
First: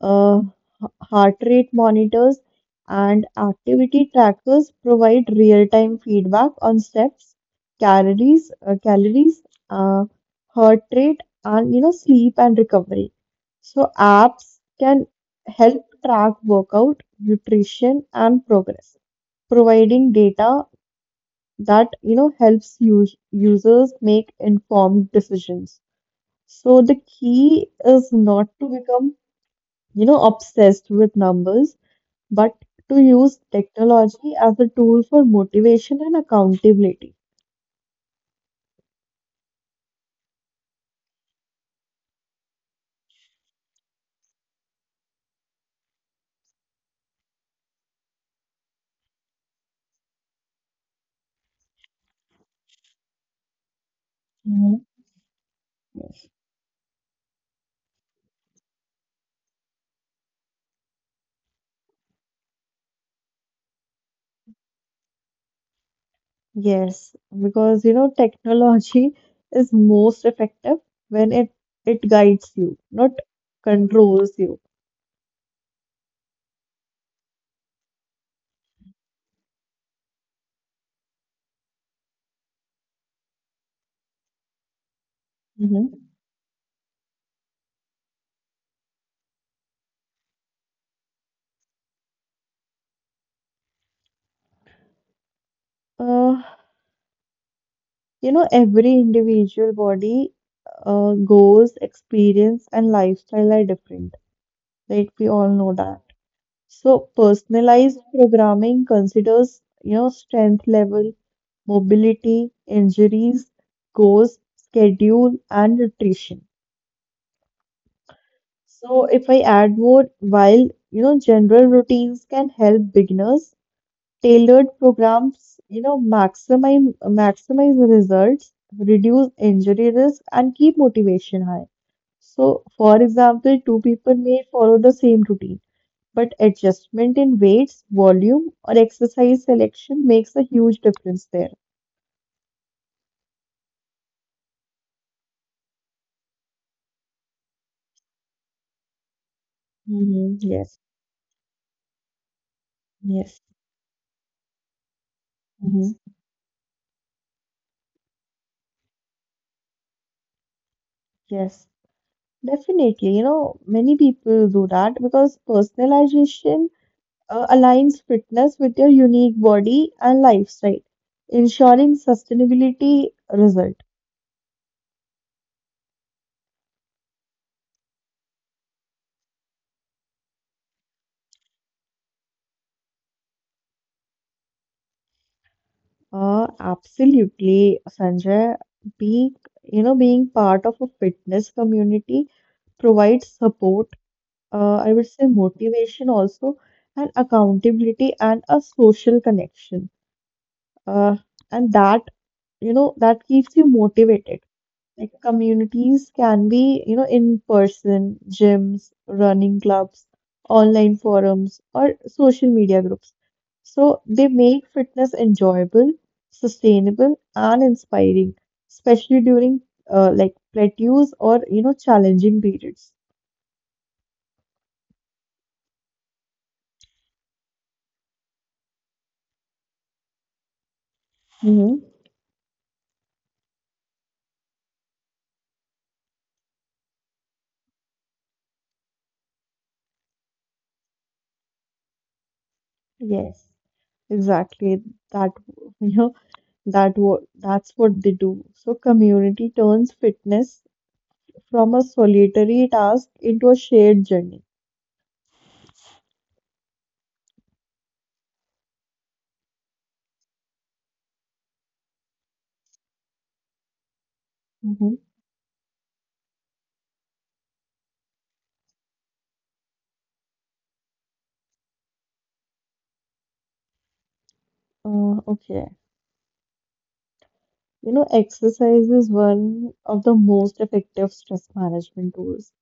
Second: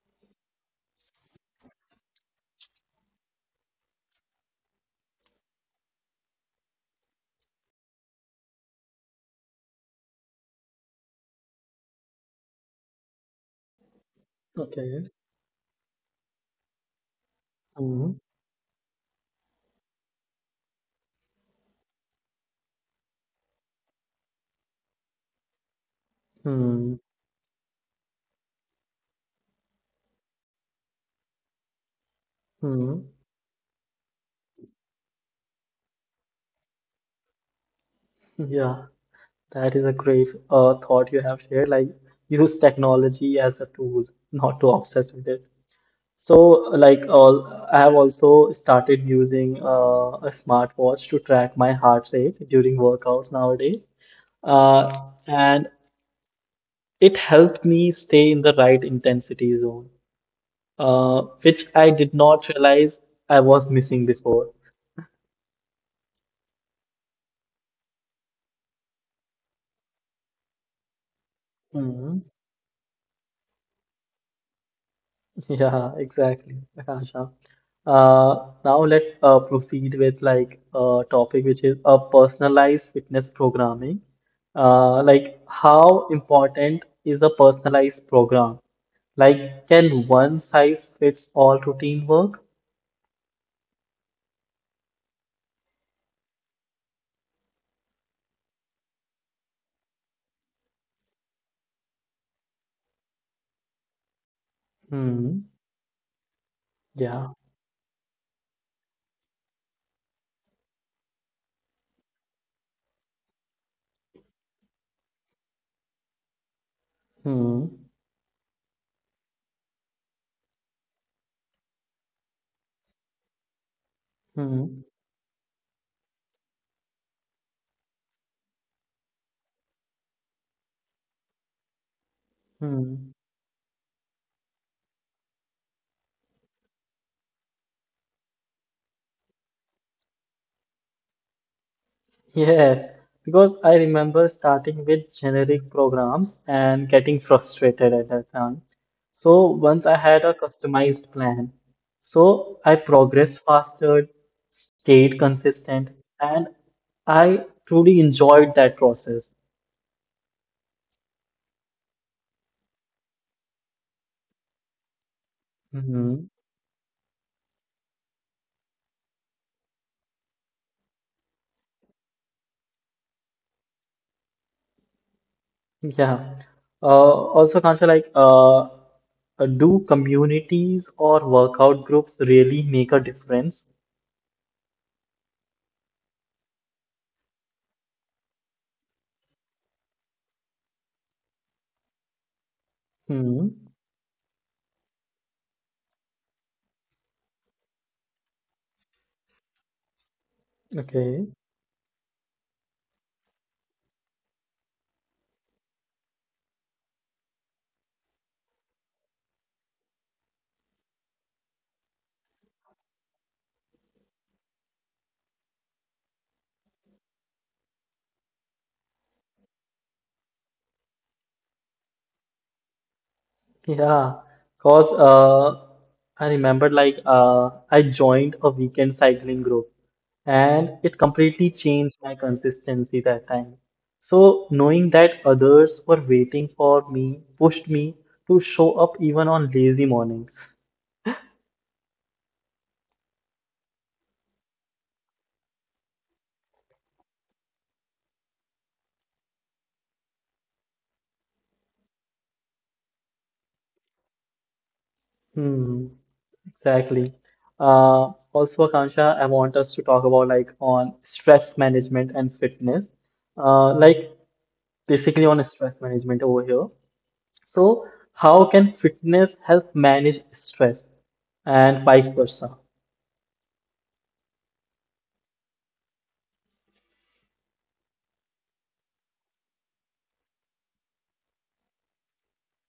Speaker 2: uh, heart rate monitors, and activity trackers provide real-time feedback on steps, calories, uh, heart rate, and you know sleep and recovery. So apps
Speaker 1: Okay.
Speaker 2: can help track workout, nutrition,
Speaker 1: Hmm.
Speaker 2: and progress, providing data that you know helps us users make informed decisions. So
Speaker 1: Hmm.
Speaker 2: the key is not to become obsessed with numbers, but to
Speaker 1: Hmm.
Speaker 2: use technology as a tool for motivation and accountability.
Speaker 1: Yeah, that is a great thought you have shared. Like, use technology as a tool, not to obsess with it. So, like all, I have also started using a smartwatch to track my heart rate during workouts nowadays.
Speaker 2: Mhm.
Speaker 1: Uh, and it helped me stay in the right intensity zone, which I did not realize I was missing before.
Speaker 2: Yes, because technology is most effective when it guides you, not controls you.
Speaker 1: *laughs* Yeah, exactly, Akansha. Now let's proceed with like a topic which is a personalized fitness programming. Like how
Speaker 2: Mhm.
Speaker 1: important is a personalized program? Like can one size fits all routine work?
Speaker 2: Uh, every individual body, goals, experience, and lifestyle are different, right? We
Speaker 1: Hmm.
Speaker 2: all know that. So,
Speaker 1: Yeah.
Speaker 2: personalized programming considers, strength level, mobility, injuries, goals, schedule, and nutrition.
Speaker 1: Hmm.
Speaker 2: So, if I add more, while general routines can help beginners, tailored
Speaker 1: Hmm.
Speaker 2: programs, maximize results, reduce injury risk, and keep motivation high. So, for
Speaker 1: Hmm.
Speaker 2: example, two people may follow the same routine, but adjustment in weights, volume, or exercise selection makes a huge difference there.
Speaker 1: Yes, because I remember starting with generic programs and getting frustrated at that time. So once I had a
Speaker 2: Hmm. Yes.
Speaker 1: customized plan, so I progressed
Speaker 2: Yes.
Speaker 1: faster, stayed consistent,
Speaker 2: Mhm.
Speaker 1: and I truly enjoyed that process.
Speaker 2: Yes, definitely. You know, many people do that because
Speaker 1: Mhm.
Speaker 2: personalization aligns fitness with your unique body and lifestyle, ensuring sustainability result.
Speaker 1: Yeah. Uh, also, Kancha, do communities or workout groups really make a difference?
Speaker 2: Absolutely, Sanjay. Being, being part of a fitness community provides
Speaker 1: Hmm.
Speaker 2: support, I would say motivation also, and accountability and a social connection. Uh,
Speaker 1: Okay.
Speaker 2: and that, that keeps you motivated. Like communities can be, in person, gyms, running clubs, online forums, or social media groups. So they make fitness enjoyable, sustainable, and inspiring, especially during like plateaus or, challenging periods.
Speaker 1: Yeah, cause I remember like I joined a weekend cycling group, and it completely
Speaker 2: Hmm.
Speaker 1: changed my consistency that time. So knowing that others were waiting for me pushed me to show up even on lazy mornings.
Speaker 2: Yes, exactly. That, you know, that what that's what they do. So community turns fitness from a solitary task into a shared journey.
Speaker 1: Hmm, exactly. Also, Akansha, I want us to talk about like on stress management and fitness. Like basically on stress management over here. So, how can fitness help manage stress and vice versa?
Speaker 2: Uh, okay. You know, exercise is one of the most effective stress management tools.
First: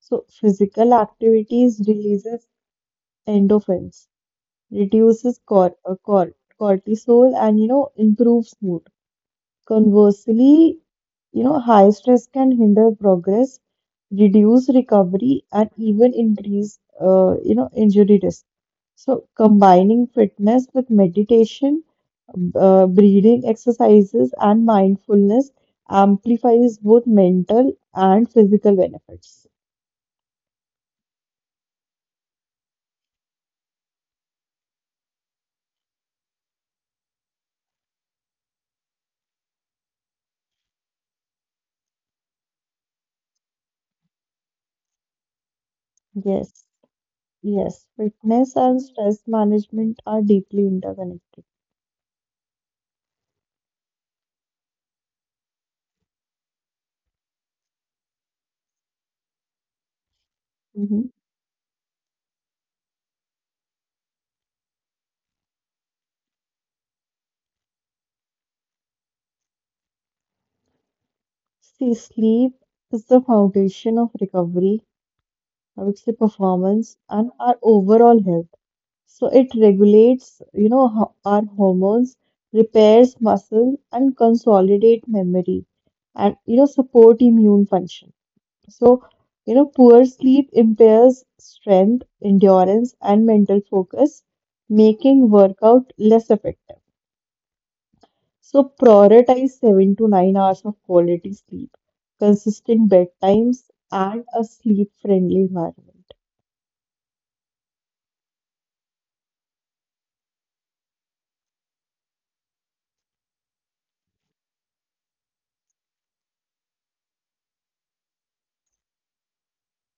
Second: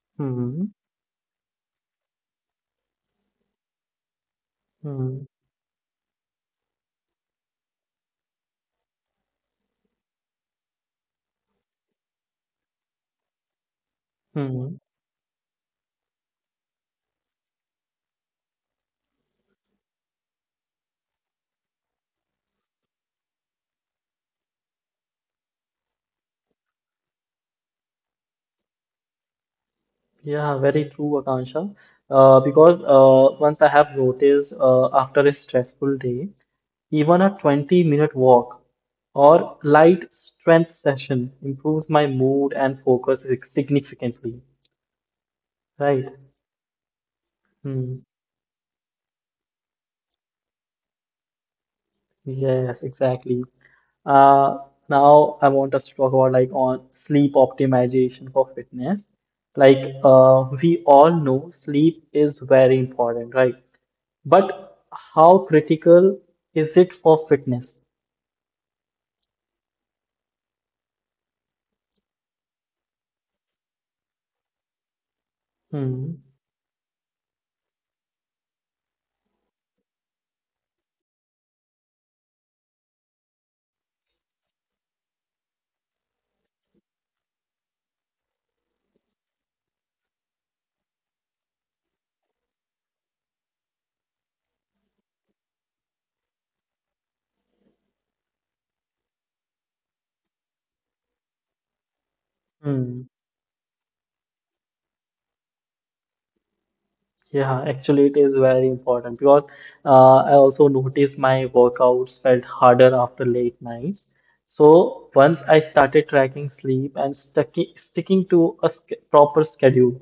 Speaker 2: So,
Speaker 1: Hmm.
Speaker 2: physical activities releases endorphins,
Speaker 1: Hmm.
Speaker 2: reduces cortisol, and improves mood. Conversely, high stress can hinder progress, reduce
Speaker 1: Hmm.
Speaker 2: recovery, and even increase, injury risk. So, combining fitness with meditation breathing exercises and mindfulness amplifies both mental and physical benefits.
Speaker 1: Yeah, very true, Akansha. Because once I have noticed after a stressful day, even a 20-minute walk or light strength session improves my mood and focus significantly, right?
Speaker 2: Yes,
Speaker 1: Hmm.
Speaker 2: yes, fitness and stress management are deeply interconnected.
Speaker 1: Yes, exactly. Uh, Now I want us to talk about like on sleep optimization for fitness. Like we all
Speaker 2: Mhm.
Speaker 1: know sleep is very important, right? But how critical is it for fitness?
Speaker 2: See, sleep is the foundation of recovery, I would say
Speaker 1: Hmm.
Speaker 2: performance, and our overall health. So it regulates, our hormones, repairs muscle, and consolidate memory, and support immune function. So, poor sleep impairs strength, endurance, and mental focus, making workout less effective. So, prioritize 7 to 9 hours of quality sleep, consistent
Speaker 1: Hmm.
Speaker 2: bedtimes, and a sleep friendly environment.
Speaker 1: Yeah, actually, it is very important because I also noticed my workouts felt harder after late nights. So once I started tracking sleep and sticking to a proper schedule,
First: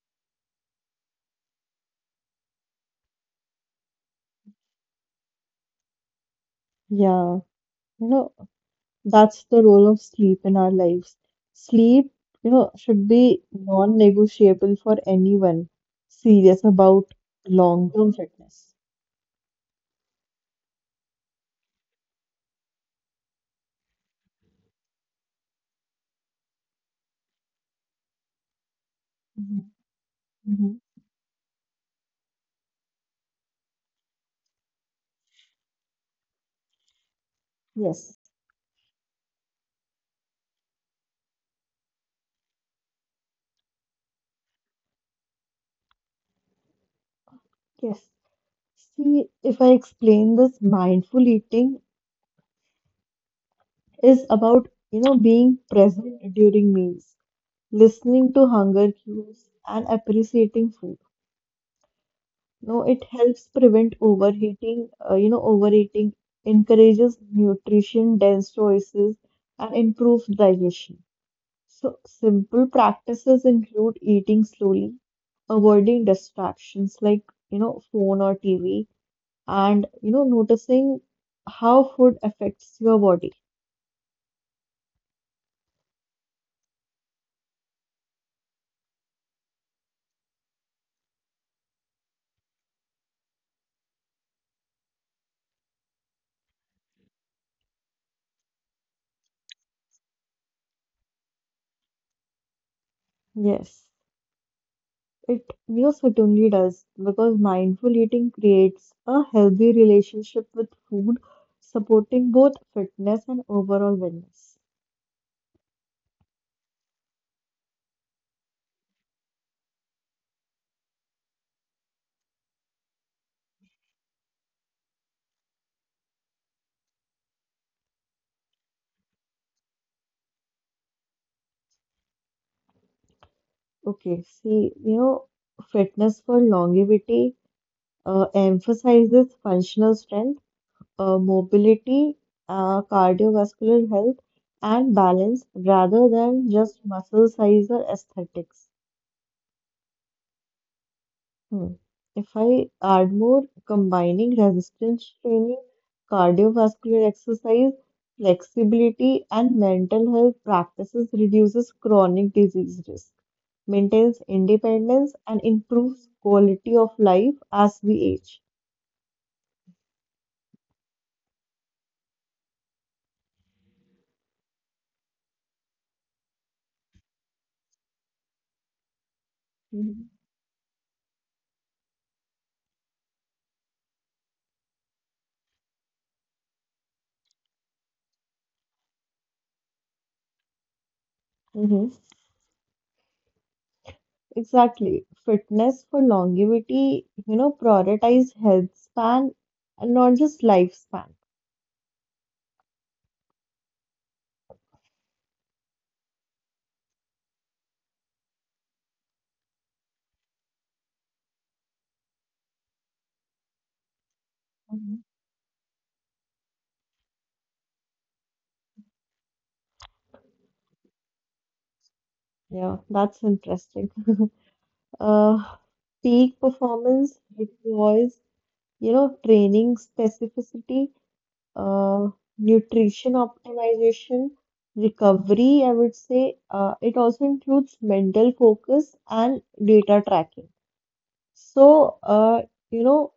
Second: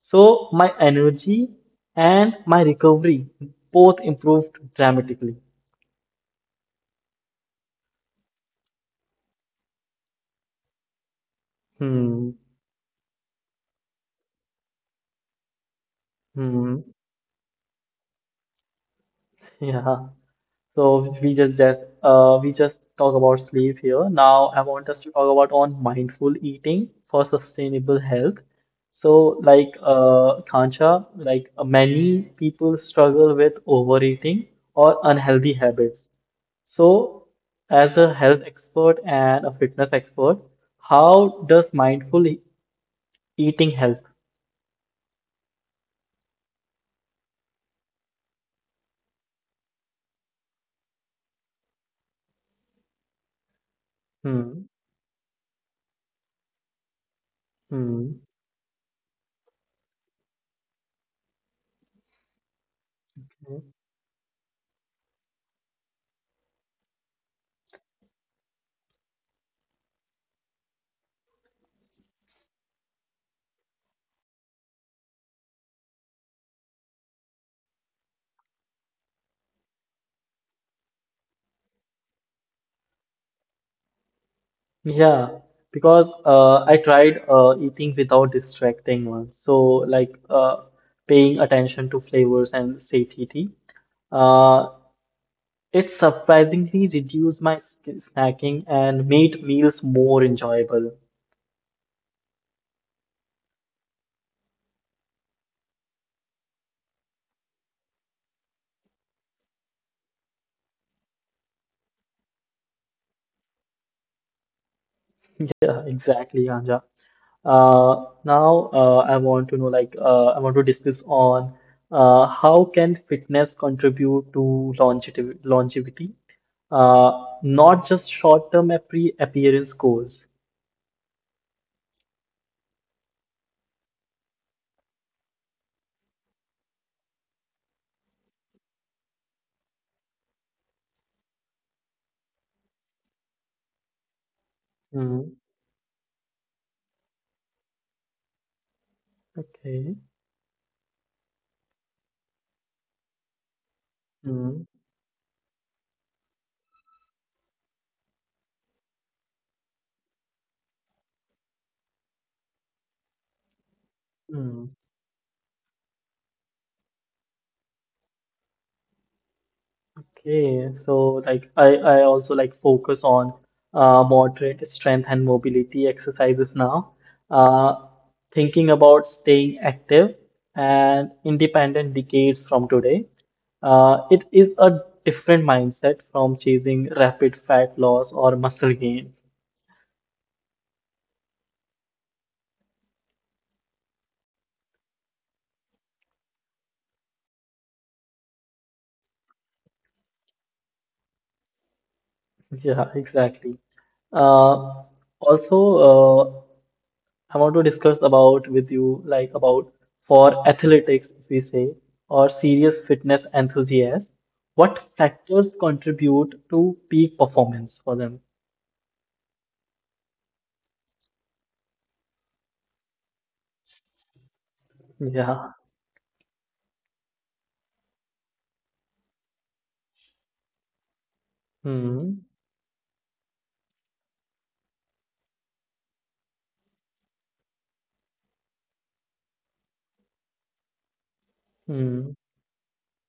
Speaker 1: so my energy and my recovery both improved dramatically.
Speaker 2: Yeah, you know, that's the role of sleep in our lives. Sleep,
Speaker 1: Hmm.
Speaker 2: should be non negotiable for anyone serious
Speaker 1: Hmm.
Speaker 2: about long term fitness.
Speaker 1: Yeah. So we just talk about sleep here. Now I want us to talk about on mindful eating for sustainable health. So
Speaker 2: Mhm.
Speaker 1: like
Speaker 2: Mhm.
Speaker 1: Kancha, like many people struggle with overeating or unhealthy habits. So as a
Speaker 2: Yes,
Speaker 1: health expert and a fitness expert, how does eating help?
Speaker 2: yes. See, if I explain this, mindful eating is about,
Speaker 1: Hmm.
Speaker 2: being present during meals,
Speaker 1: Hmm.
Speaker 2: listening to hunger cues, and appreciating food. No, it helps prevent overeating, encourages nutrition dense choices, and improves digestion. So, simple practices include eating slowly, avoiding distractions like, phone or TV, and noticing how food affects your body.
Speaker 1: Yeah, because I tried eating without distracting once. So, like paying attention to flavors and satiety. Uh, it surprisingly reduced my snacking and made meals more enjoyable.
Speaker 2: Yes, it certainly does because mindful eating creates a healthy relationship with food, supporting both fitness and overall wellness.
Speaker 1: Yeah, exactly, Anja. Now I want to know, like, I want to discuss on how can fitness contribute to longevity, longevity? Not just short-term appearance goals.
Speaker 2: Okay, see, fitness for longevity emphasizes functional strength, mobility, cardiovascular health, and
Speaker 1: Mm,
Speaker 2: balance rather than just muscle size or aesthetics.
Speaker 1: okay.
Speaker 2: Hmm. If I add more, combining
Speaker 1: Mm,
Speaker 2: resistance training, cardiovascular exercise, flexibility, and mental health practices reduces chronic disease risk, maintains
Speaker 1: mm.
Speaker 2: independence, and improves quality of life as we age.
Speaker 1: Okay. So like I also like focus on moderate strength and mobility exercises now. Uh, Thinking about staying
Speaker 2: Mhm.
Speaker 1: active and independent decades from today. It is a different mindset from chasing rapid fat loss or muscle gain.
Speaker 2: Hmm. Exactly. Fitness for longevity, prioritize health span and not just lifespan.
Speaker 1: Yeah, exactly. Uh, also, I want to discuss about with you like about for athletics, if we say, or serious fitness enthusiasts, what
Speaker 2: Mhm.
Speaker 1: factors contribute to peak performance for them?
Speaker 2: Yeah, that's interesting. Uh,
Speaker 1: Yeah.
Speaker 2: peak performance requires, training specificity, uh,
Speaker 1: Hmm.
Speaker 2: nutrition optimization, recovery, I would say. It also includes mental focus and data tracking. So,
Speaker 1: Hmm.
Speaker 2: uh, you know,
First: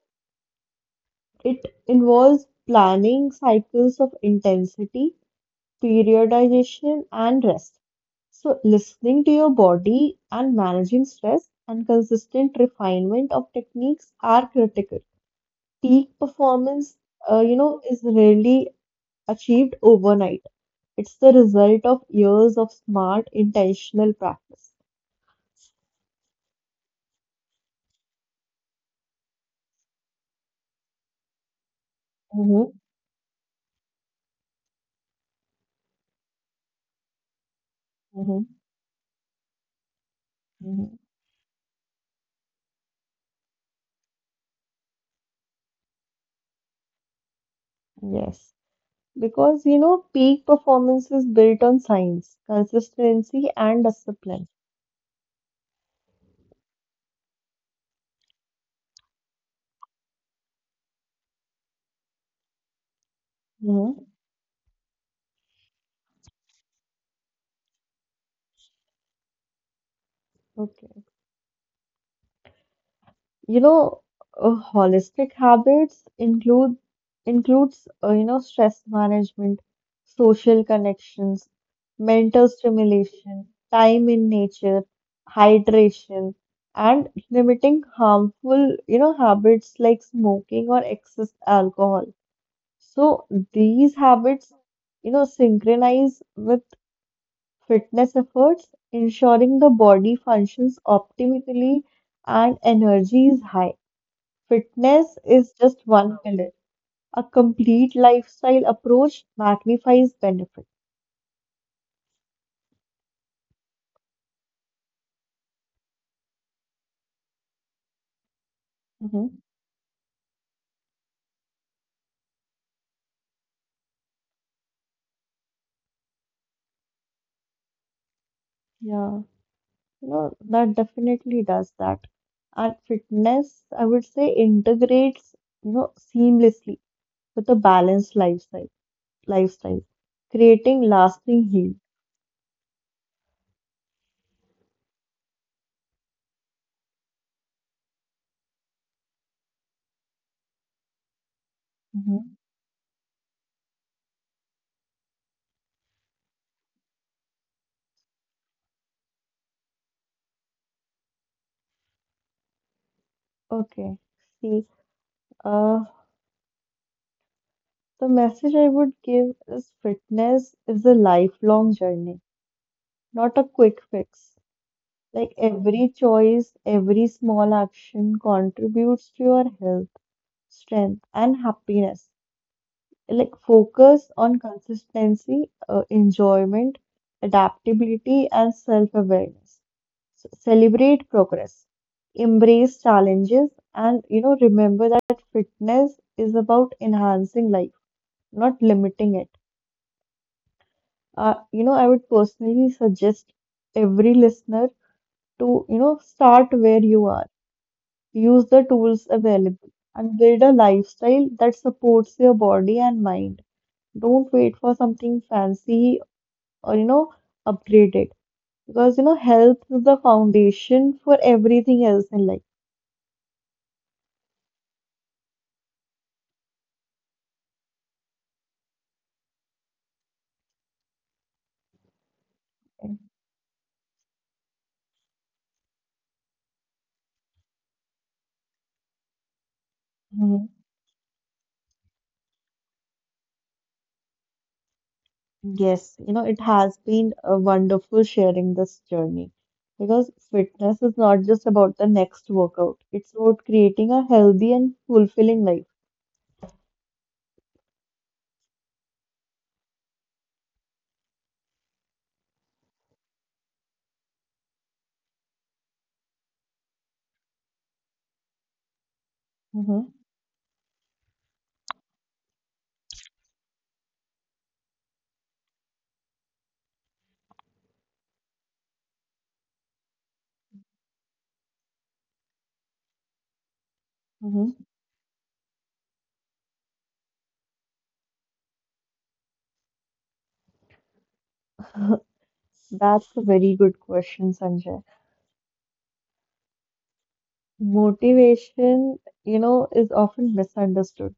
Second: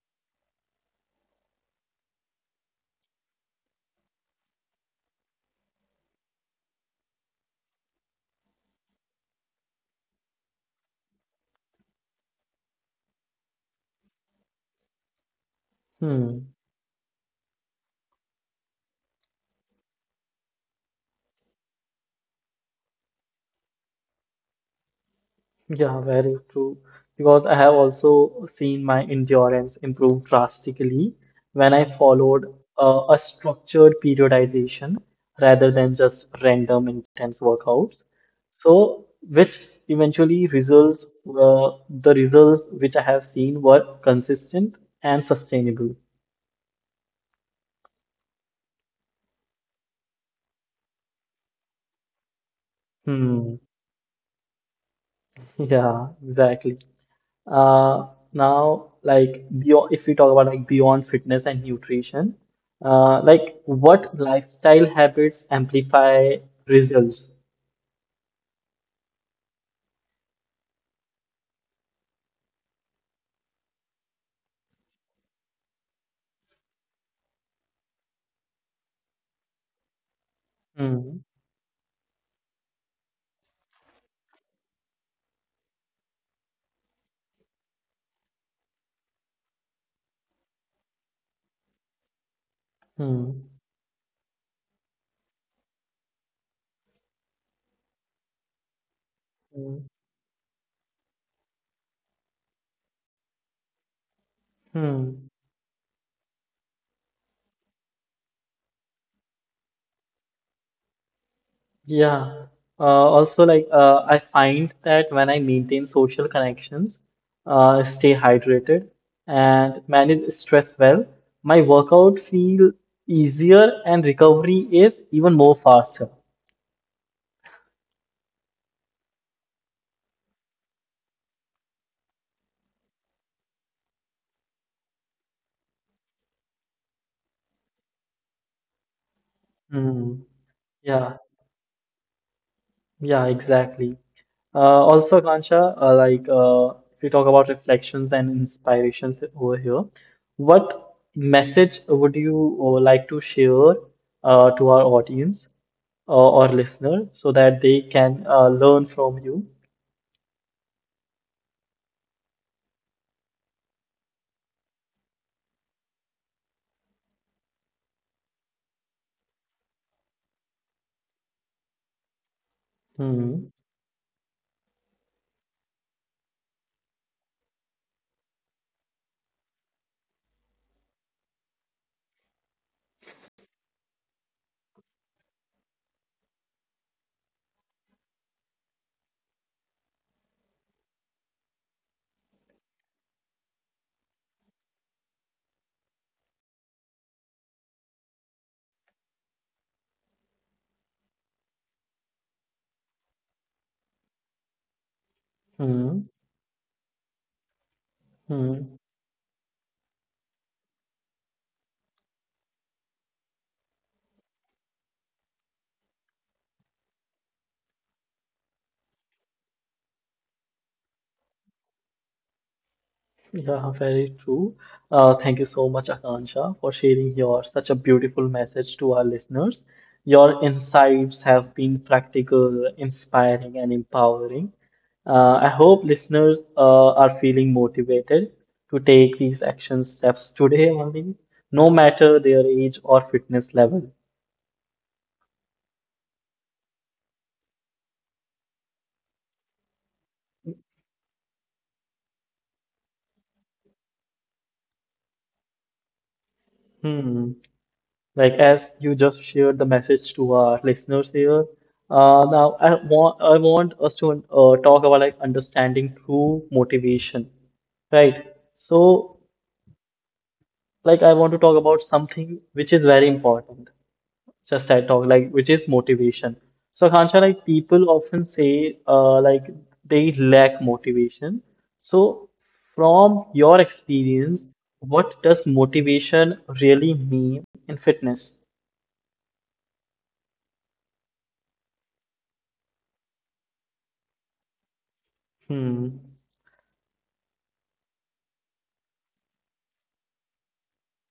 Speaker 2: it involves planning cycles of intensity periodization, and rest. So, listening to your body and managing stress and consistent refinement of techniques are critical. Peak
Speaker 1: Hmm.
Speaker 2: performance, is rarely achieved overnight. It's the result of years of smart, intentional practice.
Speaker 1: Yeah, very true. Because I have also seen my endurance improve drastically when I followed
Speaker 2: Mhm,
Speaker 1: a structured periodization rather than just random intense workouts.
Speaker 2: mhm,
Speaker 1: So, which eventually
Speaker 2: mhm.
Speaker 1: results, the results which I have seen were consistent and sustainable.
Speaker 2: Yes, because peak performance is built on science, consistency,
Speaker 1: Hmm. *laughs*
Speaker 2: and discipline.
Speaker 1: Yeah, exactly. Uh, now, beyond, if we talk about like beyond fitness and nutrition, like what
Speaker 2: Mhm.
Speaker 1: lifestyle habits amplify results?
Speaker 2: Okay. You know, holistic habits include includes stress management, social
Speaker 1: Hmm.
Speaker 2: connections, mental stimulation, time in nature, hydration, and limiting harmful habits like smoking or excess alcohol.
Speaker 1: Hmm.
Speaker 2: So these habits, synchronize with fitness efforts, ensuring the
Speaker 1: Hmm.
Speaker 2: body functions optimally and energy is high. Fitness
Speaker 1: Hmm.
Speaker 2: is just one pillar. A complete lifestyle approach magnifies benefit.
Speaker 1: Yeah. Also, I find that when I maintain social connections, stay hydrated,
Speaker 2: Mm-hmm.
Speaker 1: and manage stress well, my workout feel easier and recovery is even more faster.
Speaker 2: Yeah, no, that definitely does that. And fitness, I would say, integrates, seamlessly with a balanced lifestyle,
Speaker 1: Hmm.
Speaker 2: creating
Speaker 1: Yeah.
Speaker 2: lasting health.
Speaker 1: Yeah, exactly. Uh, also, Akansha, like if we talk about reflections and inspirations over here, what message would
Speaker 2: Hmm.
Speaker 1: you like to share to our audience or listener so that they can learn from you?
Speaker 2: Okay. See, uh, the message I would give is fitness is a lifelong journey, not
Speaker 1: Hmm.
Speaker 2: a quick fix. Like every choice, every small action contributes to your health, strength, and happiness. Like focus on consistency, enjoyment, adaptability, and self-awareness. Celebrate progress, embrace challenges, and remember that fitness is about enhancing life, not limiting it. I would personally suggest every listener to
Speaker 1: Hmm.
Speaker 2: start where you are. Use the
Speaker 1: Hmm.
Speaker 2: tools available and build a lifestyle that supports your body and mind. Don't wait for something fancy or upgraded, because health is the foundation for everything else in life.
Speaker 1: Yeah, very true. Thank you so much, Akansha, for sharing your such a beautiful message to our listeners. Your insights have been practical, inspiring, and empowering. I hope listeners are feeling motivated to take these action steps
Speaker 2: Mhm.
Speaker 1: today only, no matter their age or fitness level.
Speaker 2: Yes, it has been a wonderful sharing this journey because fitness is not just about the next workout. It's about creating a healthy and fulfilling life.
Speaker 1: Hmm. Like as you just shared the message to our listeners here. Now I want us to talk about like understanding through motivation, right? So
Speaker 2: Hmm.
Speaker 1: like I want to talk about something which is very important. Just I talk like which is motivation. So Akansha, like people often say like they lack motivation. So from your experience,
Speaker 2: Hmm.
Speaker 1: what does motivation really mean in fitness?
Speaker 2: That's a very good question, Sanjay.
Speaker 1: Hmm.
Speaker 2: Motivation, is often misunderstood.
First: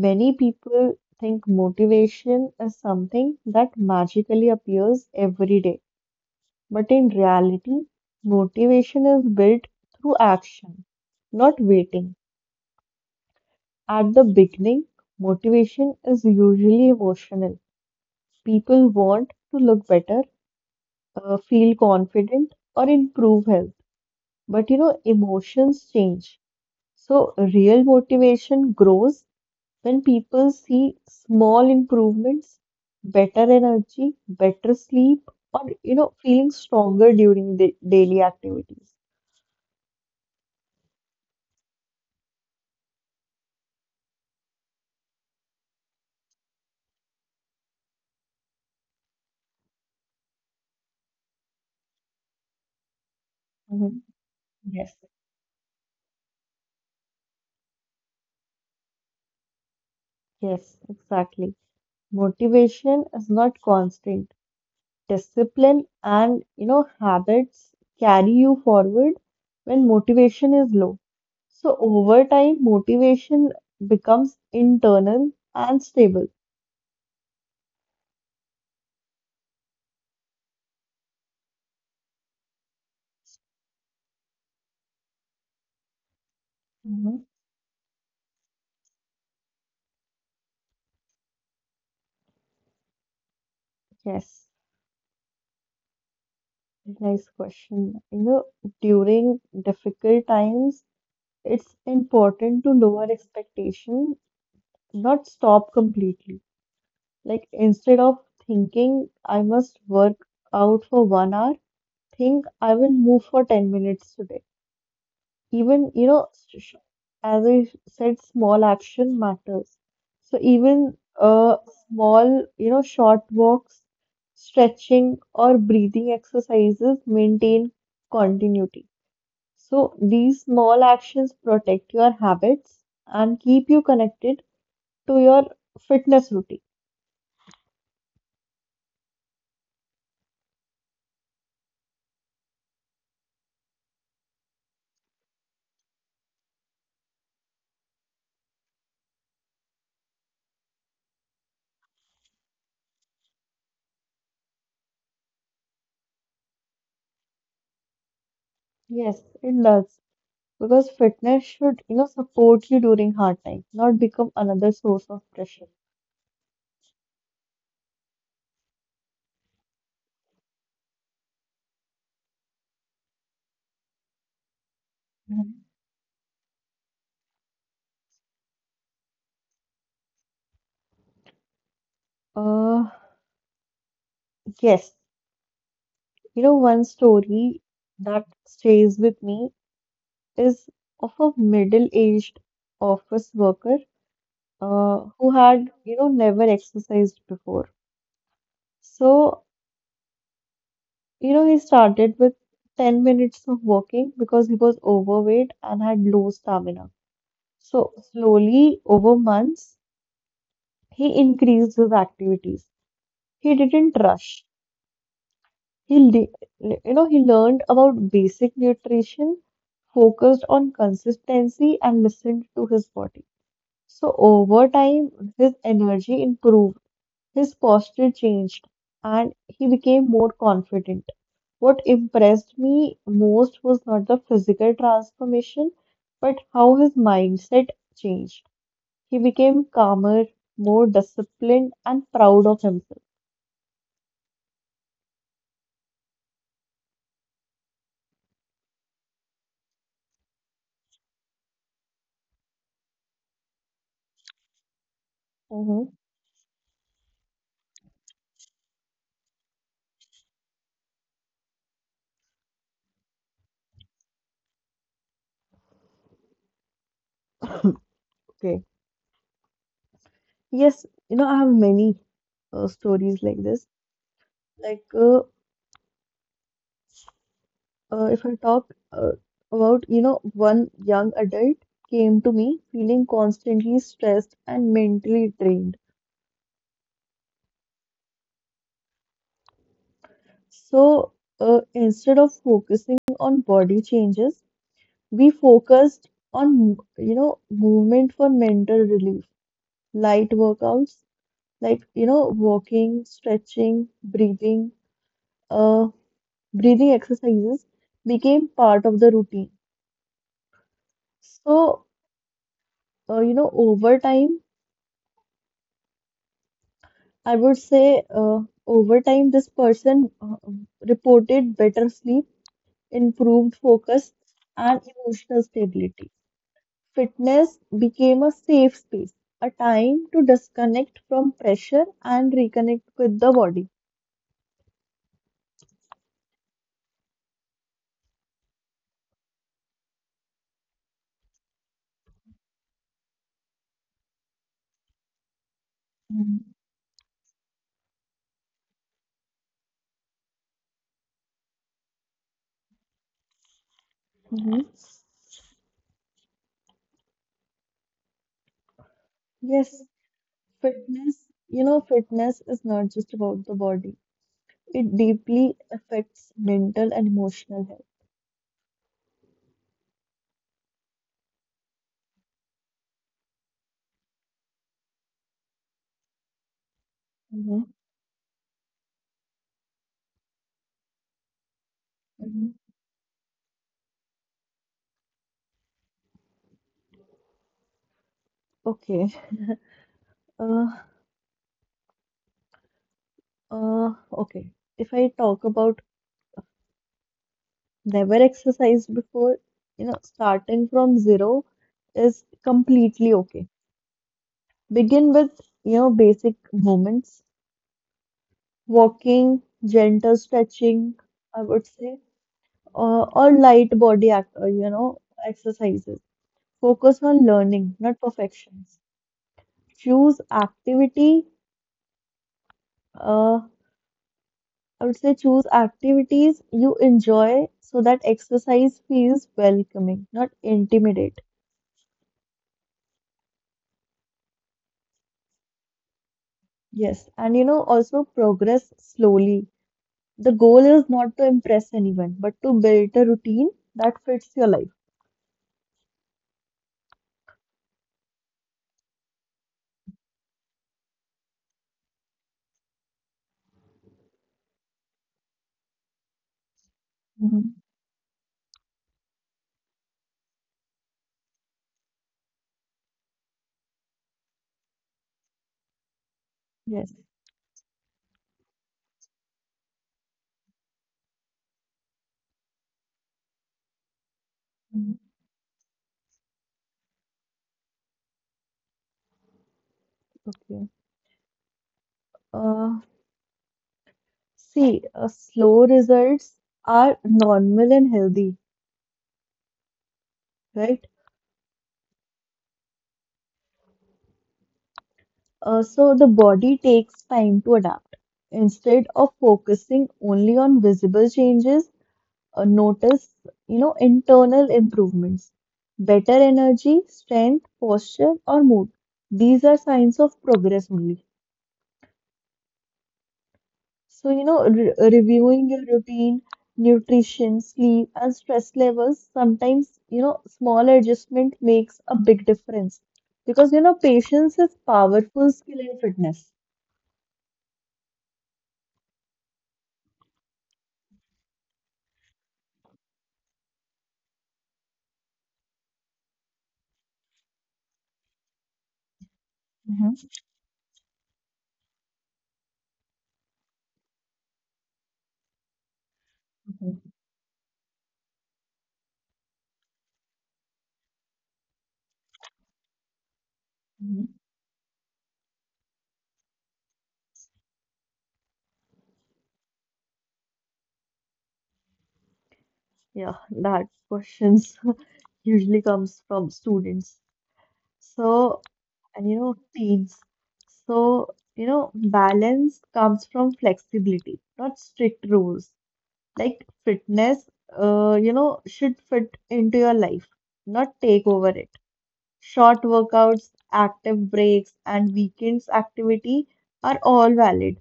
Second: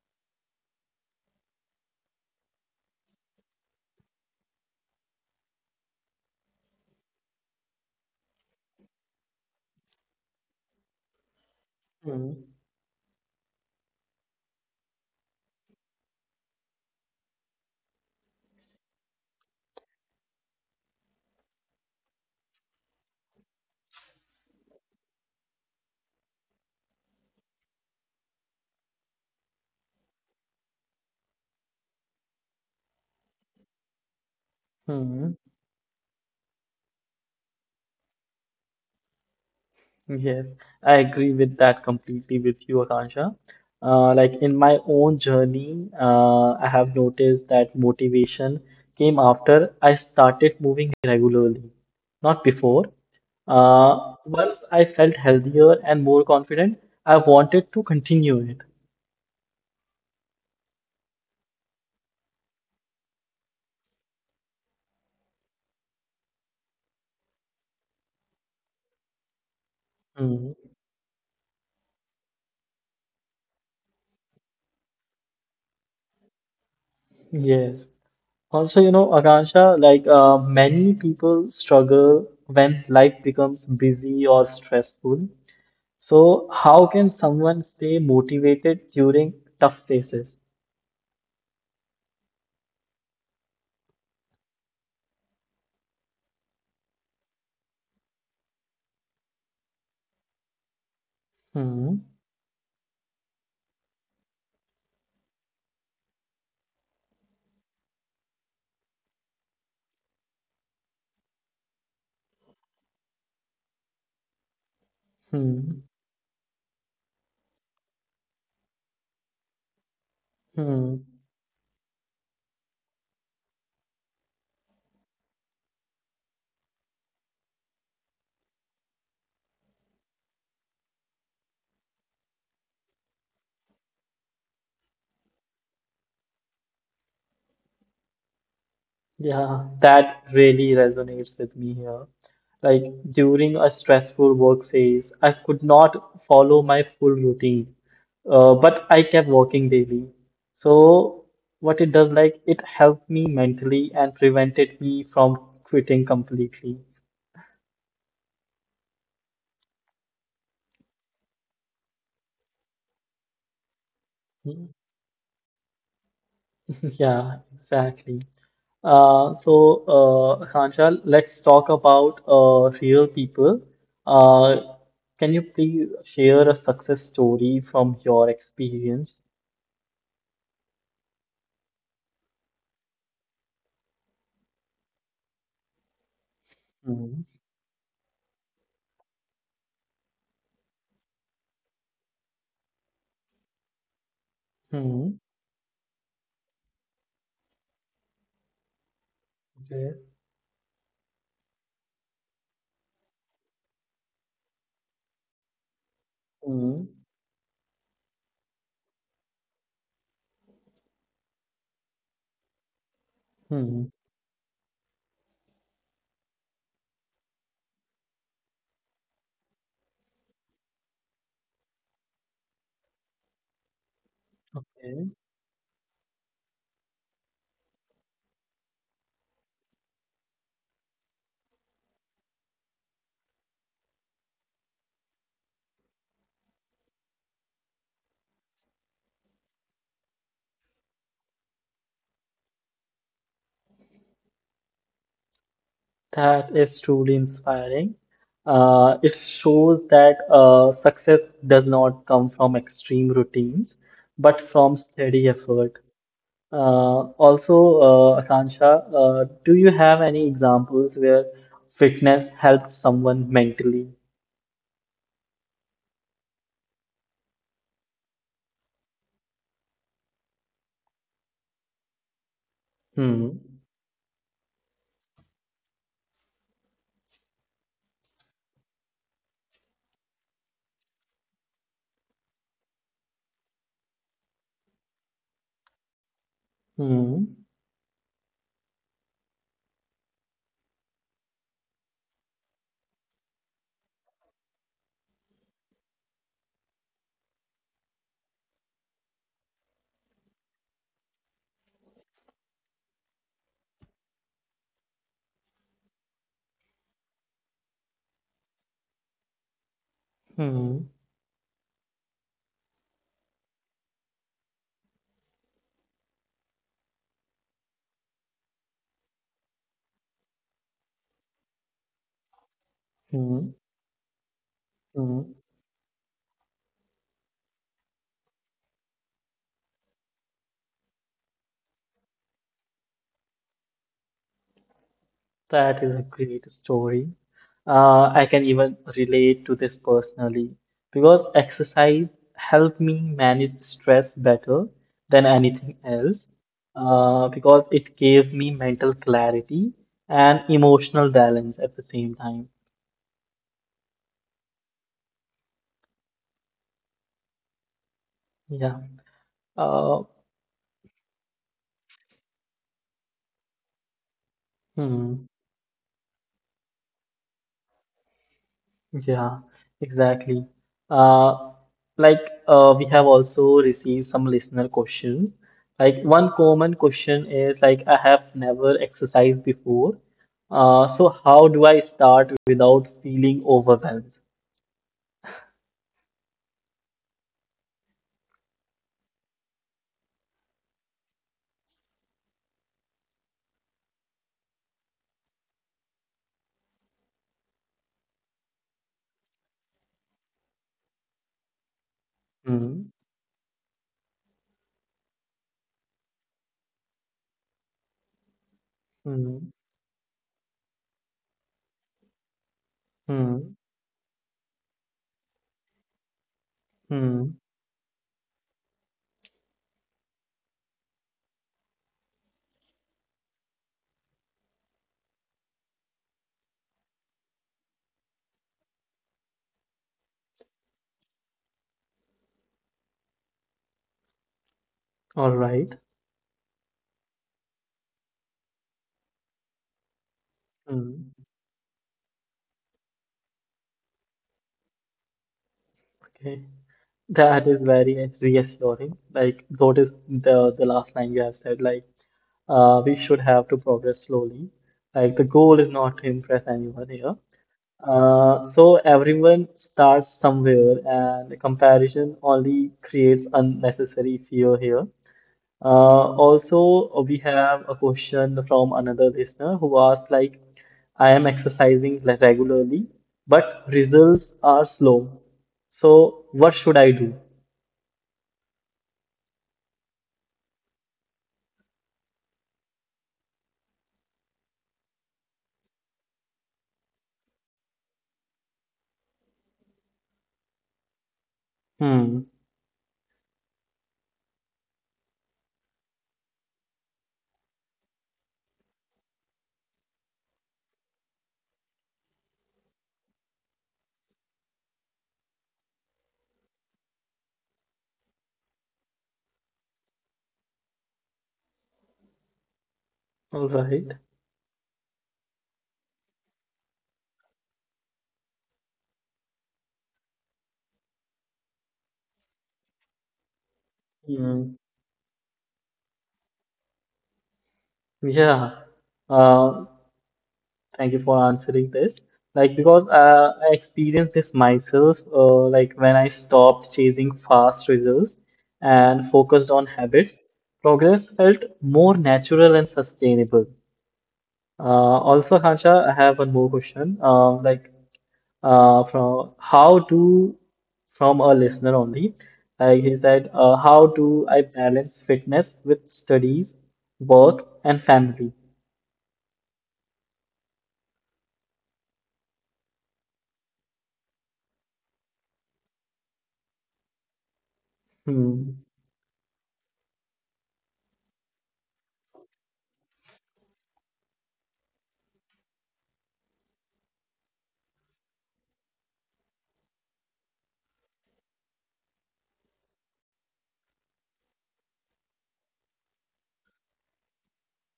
Speaker 2: Many people think motivation is something that magically appears every day. But in reality, motivation is built through action, not waiting.
Speaker 1: Hmm.
Speaker 2: At the beginning, motivation is usually emotional. People want to look better, feel confident, or improve health. But emotions change. So, real motivation grows when people see small improvements, better energy, better sleep,
Speaker 1: Hmm.
Speaker 2: or feeling stronger during the daily activities.
Speaker 1: Yes, I agree with that completely with you, Akansha. Like in my own journey, I have noticed that motivation came after I started moving regularly, not before.
Speaker 2: Mhm.
Speaker 1: Once I
Speaker 2: Yes.
Speaker 1: felt healthier and more confident, I wanted to continue it.
Speaker 2: Yes, exactly. Motivation is not constant. Discipline and habits carry you forward when
Speaker 1: Mm,
Speaker 2: motivation is low. So over time, motivation becomes internal and stable.
Speaker 1: yes. Also, you know, Akansha, like many people struggle when life becomes busy or stressful. So, how can
Speaker 2: Mhm.
Speaker 1: someone stay motivated during tough phases?
Speaker 2: Yes, nice question. You know, during difficult times, it's
Speaker 1: Hmm,
Speaker 2: important to lower expectation, not stop completely. Like instead of thinking I must work out for 1 hour, think I will move for 10 minutes today. Even
Speaker 1: hmm,
Speaker 2: you know s- sh- as I said small action matters, so even
Speaker 1: hmm.
Speaker 2: a small you know short walks, stretching or breathing exercises maintain continuity. So these small actions protect your habits and keep you connected to your fitness routine.
Speaker 1: Yeah, that really resonates with me here. Like during a stressful work phase, I could not follow my full routine, but I kept working daily. So, what it does, like, it helped me mentally and prevented me from quitting completely.
Speaker 2: Yes it does, because fitness should support you during hard times, not become another source of
Speaker 1: *laughs*
Speaker 2: pressure.
Speaker 1: Yeah, exactly. So, Hanshal, let's talk about real people. Uh,
Speaker 2: Mhm.
Speaker 1: can you please share a success story from your experience?
Speaker 2: uh yes. You know, one story
Speaker 1: Hmm.
Speaker 2: that stays with me is of a middle-aged office worker who had,
Speaker 1: Hmm.
Speaker 2: never exercised before. So,
Speaker 1: Okay.
Speaker 2: he started with 10 minutes of walking because he was overweight and had low stamina.
Speaker 1: Hmm.
Speaker 2: So, slowly over months, he increased his activities. He didn't rush.
Speaker 1: Hmm.
Speaker 2: He, le- you know, he learned about basic nutrition, focused on consistency, and listened to his body. So over time, his
Speaker 1: Okay.
Speaker 2: energy improved, his posture changed, and he became more confident. What impressed me most was not the physical transformation, but how his mindset changed. He became calmer, more disciplined, and proud of himself.
Speaker 1: That is truly inspiring. It shows that success does not come from extreme routines, but from
Speaker 2: Mhm.
Speaker 1: steady effort. Also, Akansha, do you have any examples where fitness helped someone mentally?
Speaker 2: Okay. Yes, I have many stories like this.
Speaker 1: Hmm.
Speaker 2: Like, uh, if I talk about, one young adult came to me feeling constantly stressed and mentally drained.
Speaker 1: Hmm.
Speaker 2: So, instead of focusing on body changes, we focused on, movement for mental relief, light workouts, like, walking, stretching, breathing, uh, breathing exercises became part of the routine.
Speaker 1: Hmm.
Speaker 2: So, you know, over time, I would say, over time, this person reported better sleep, improved
Speaker 1: Hmm.
Speaker 2: focus, and emotional
Speaker 1: Hmm.
Speaker 2: stability. Fitness became a safe space, a time to disconnect from pressure and reconnect with the body.
Speaker 1: That is a great story. I can even relate to this personally because exercise helped me manage stress better than anything else
Speaker 2: Hmm.
Speaker 1: because it gave me mental clarity and emotional balance at the same time. Yeah.
Speaker 2: Yes,
Speaker 1: Uh,
Speaker 2: fitness, fitness is not just about the body. It
Speaker 1: hmm.
Speaker 2: deeply affects mental and emotional health.
Speaker 1: Yeah, exactly. Uh, like we have also received some listener questions. Like one common question is
Speaker 2: Mhm.
Speaker 1: like I have never exercised before. So how do I start
Speaker 2: Mhm.
Speaker 1: without feeling overwhelmed?
Speaker 2: Okay. Uh, Uh, okay. If I talk about never exercised before, starting from zero is
Speaker 1: Hmm.
Speaker 2: completely okay. Begin with, basic movements, walking,
Speaker 1: Hmm.
Speaker 2: gentle stretching, I would say, uh, or
Speaker 1: Hmm.
Speaker 2: light body act, uh, you know, exercises. Focus on
Speaker 1: Hmm.
Speaker 2: learning, not perfections. Choose activity, uh, I would say choose activities you enjoy so that exercise feels welcoming, not intimidate.
Speaker 1: All right.
Speaker 2: Yes, and also progress slowly. The goal is
Speaker 1: Hmm.
Speaker 2: not to impress anyone, but to build a routine that fits your life.
Speaker 1: Okay. That is very reassuring. Like, notice the last line you have said, like, we should have to progress slowly. Like, the goal is not to impress anyone here.
Speaker 2: Mhm.
Speaker 1: So everyone starts somewhere, and the comparison only creates unnecessary fear here.
Speaker 2: Yes.
Speaker 1: Also, we have a question from another listener who asked, like, I am exercising regularly, but results are
Speaker 2: Mhm.
Speaker 1: slow. So, what should I do?
Speaker 2: Okay. Uh, see, slow results are normal and healthy, right?
Speaker 1: Hmm.
Speaker 2: So the body takes time to adapt. Instead of focusing only on visible changes, notice, internal improvements, better energy, strength, posture, or mood. These are signs of progress only.
Speaker 1: All right.
Speaker 2: So, reviewing your routine, nutrition, sleep, and stress levels, sometimes, small adjustment makes a big difference because, patience
Speaker 1: Hmm.
Speaker 2: is powerful skill in fitness.
Speaker 1: Yeah. Uh, thank you for answering this. Like, because I experienced this myself, like when I stopped chasing fast results and focused on
Speaker 2: Mhm.
Speaker 1: habits, progress felt more natural and sustainable. Uh, also, Hansha, I have one more question.
Speaker 2: Mhm.
Speaker 1: Like, from how to from a listener only. Like he said, how do
Speaker 2: Mhm.
Speaker 1: I balance fitness with studies, work, and family?
Speaker 2: Yeah, that questions *laughs* usually comes from students. So,
Speaker 1: Hmm.
Speaker 2: and teams. So, balance comes from flexibility, not strict rules. Like fitness, should fit into your life, not take over it. Short workouts, active breaks, and weekends activity are all valid.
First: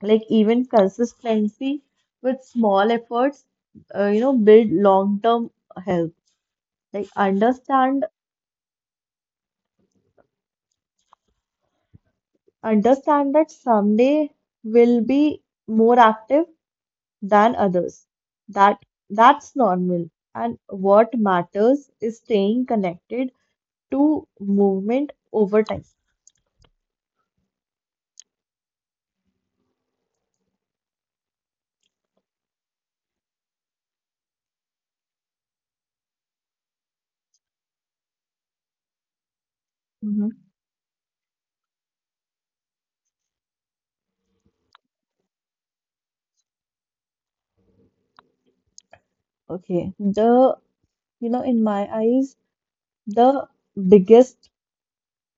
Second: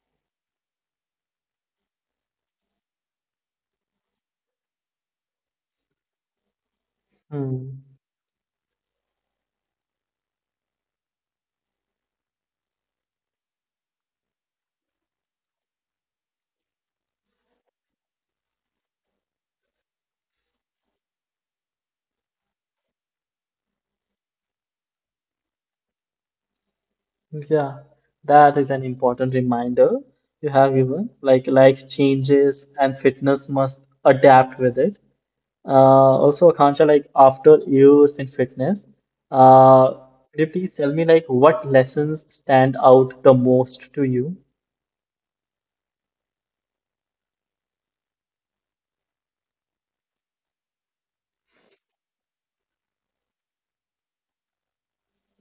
Speaker 2: Like even consistency with small efforts, build long-term health. Like
Speaker 1: Hmm.
Speaker 2: understand that someday will be more active than others. That that's normal. And what matters is staying connected to movement over time.
Speaker 1: Yeah, that is an important reminder you have given. Like life changes and fitness must adapt with it. Uh, also, Akansha, like after years in fitness, uh, could you
Speaker 2: Hmm.
Speaker 1: please tell me like what lessons stand out the most to you?
Speaker 2: Okay. In my eyes, the biggest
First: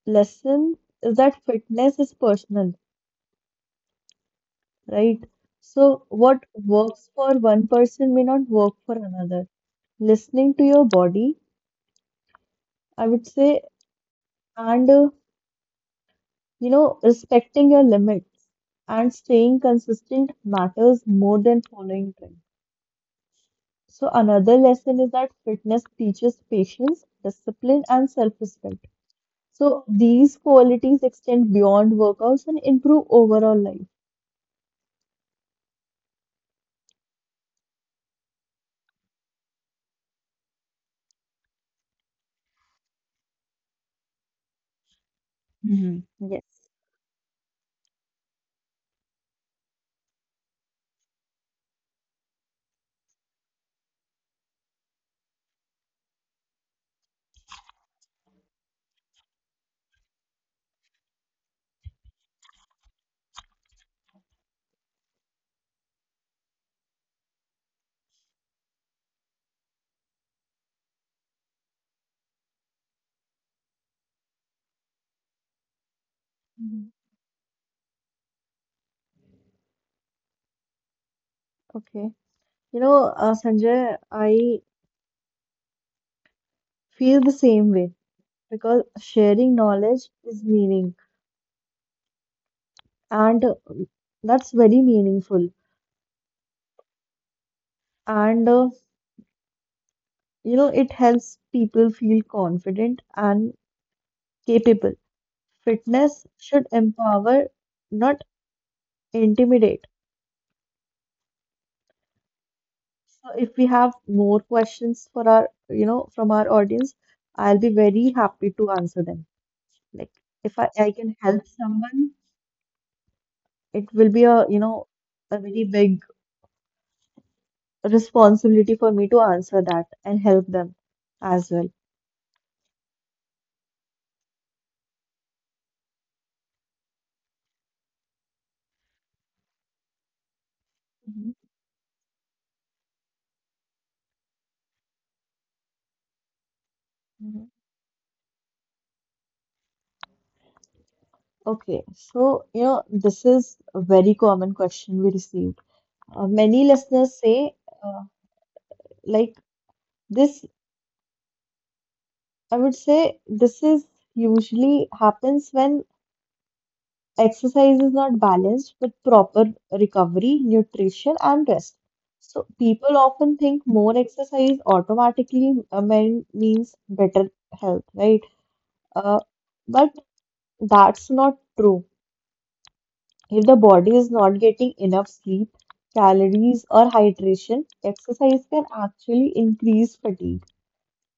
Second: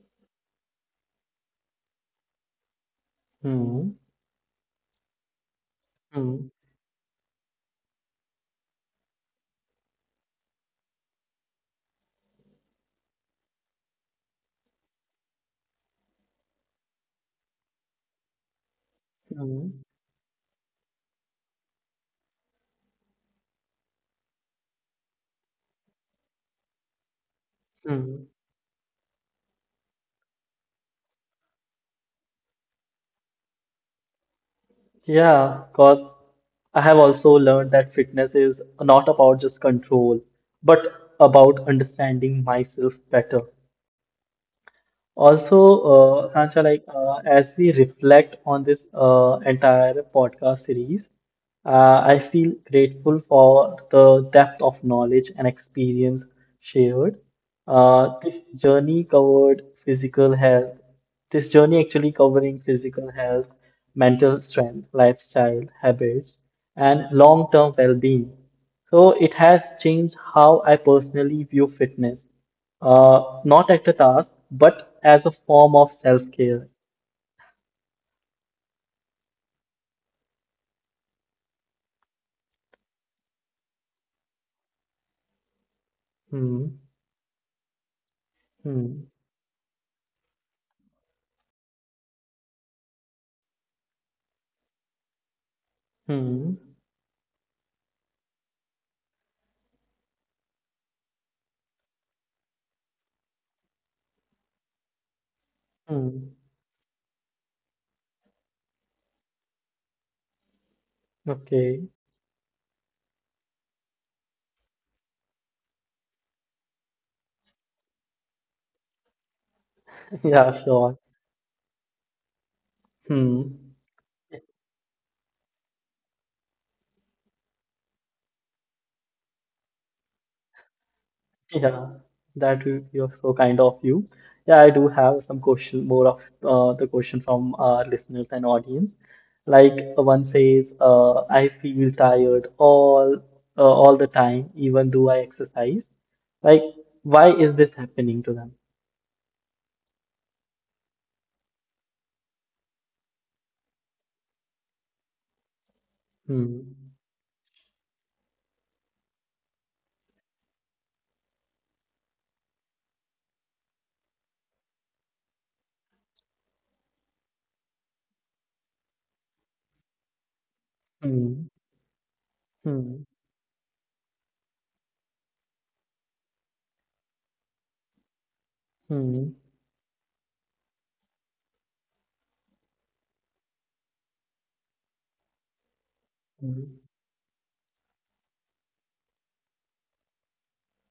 Speaker 2: lesson is that fitness is personal,
Speaker 1: Hmm.
Speaker 2: right? So, what
Speaker 1: Hmm.
Speaker 2: works for one person may not work for another. Listening to your body, I would say, and respecting your limits and staying
Speaker 1: Mm,
Speaker 2: consistent matters more than following trends. So, another lesson is that fitness teaches patience, discipline, and
Speaker 1: mm.
Speaker 2: self-respect. So, these qualities extend beyond workouts and improve overall life.
Speaker 1: Yeah, because I have also learned that fitness is not about just control, but about understanding myself better. Also,
Speaker 2: Mhm.
Speaker 1: Sansha,
Speaker 2: Yes.
Speaker 1: like as we reflect on this entire podcast series, I feel grateful for the depth of knowledge and experience shared. This journey covered physical health. This journey actually covering physical health, mental strength, lifestyle, habits, and long-term well-being. So it has changed how I personally view fitness not at a task, but as a form of self-care.
Speaker 2: Mhm. Okay. You know, Sanjay, I
Speaker 1: Hmm.
Speaker 2: feel the same way because
Speaker 1: Hmm.
Speaker 2: sharing knowledge is meaning, and that's very meaningful.
Speaker 1: Hmm.
Speaker 2: And it helps people feel confident and capable. Fitness
Speaker 1: Hmm.
Speaker 2: should empower, not intimidate.
Speaker 1: Okay.
Speaker 2: So if we have more questions for from our audience, I'll be very happy to answer them. Like
Speaker 1: *laughs*
Speaker 2: if
Speaker 1: Yeah,
Speaker 2: I, I
Speaker 1: sure.
Speaker 2: can help someone,
Speaker 1: Hmm.
Speaker 2: it will be
Speaker 1: *laughs*
Speaker 2: a very big responsibility for me to answer that and help them as well.
Speaker 1: Yeah, that would be also kind of you. Yeah, I do have some question, more of the question from our listeners and audience. Like one says,
Speaker 2: Mhm,
Speaker 1: I feel tired all all the time, even though I exercise. Like,
Speaker 2: mhm.
Speaker 1: why is this happening to them?
Speaker 2: Okay, this is a very common question we receive. Many
Speaker 1: Hmm.
Speaker 2: listeners say, uh, like this, I would say this is usually happens when exercise is not balanced with proper recovery, nutrition, and
Speaker 1: Hmm.
Speaker 2: rest. So people
Speaker 1: Hmm.
Speaker 2: often think more exercise automatically means better health, right? Uh,
Speaker 1: Hmm.
Speaker 2: but that's not true. If the body is not getting enough sleep, calories, or
Speaker 1: Hmm.
Speaker 2: hydration, exercise can actually increase fatigue.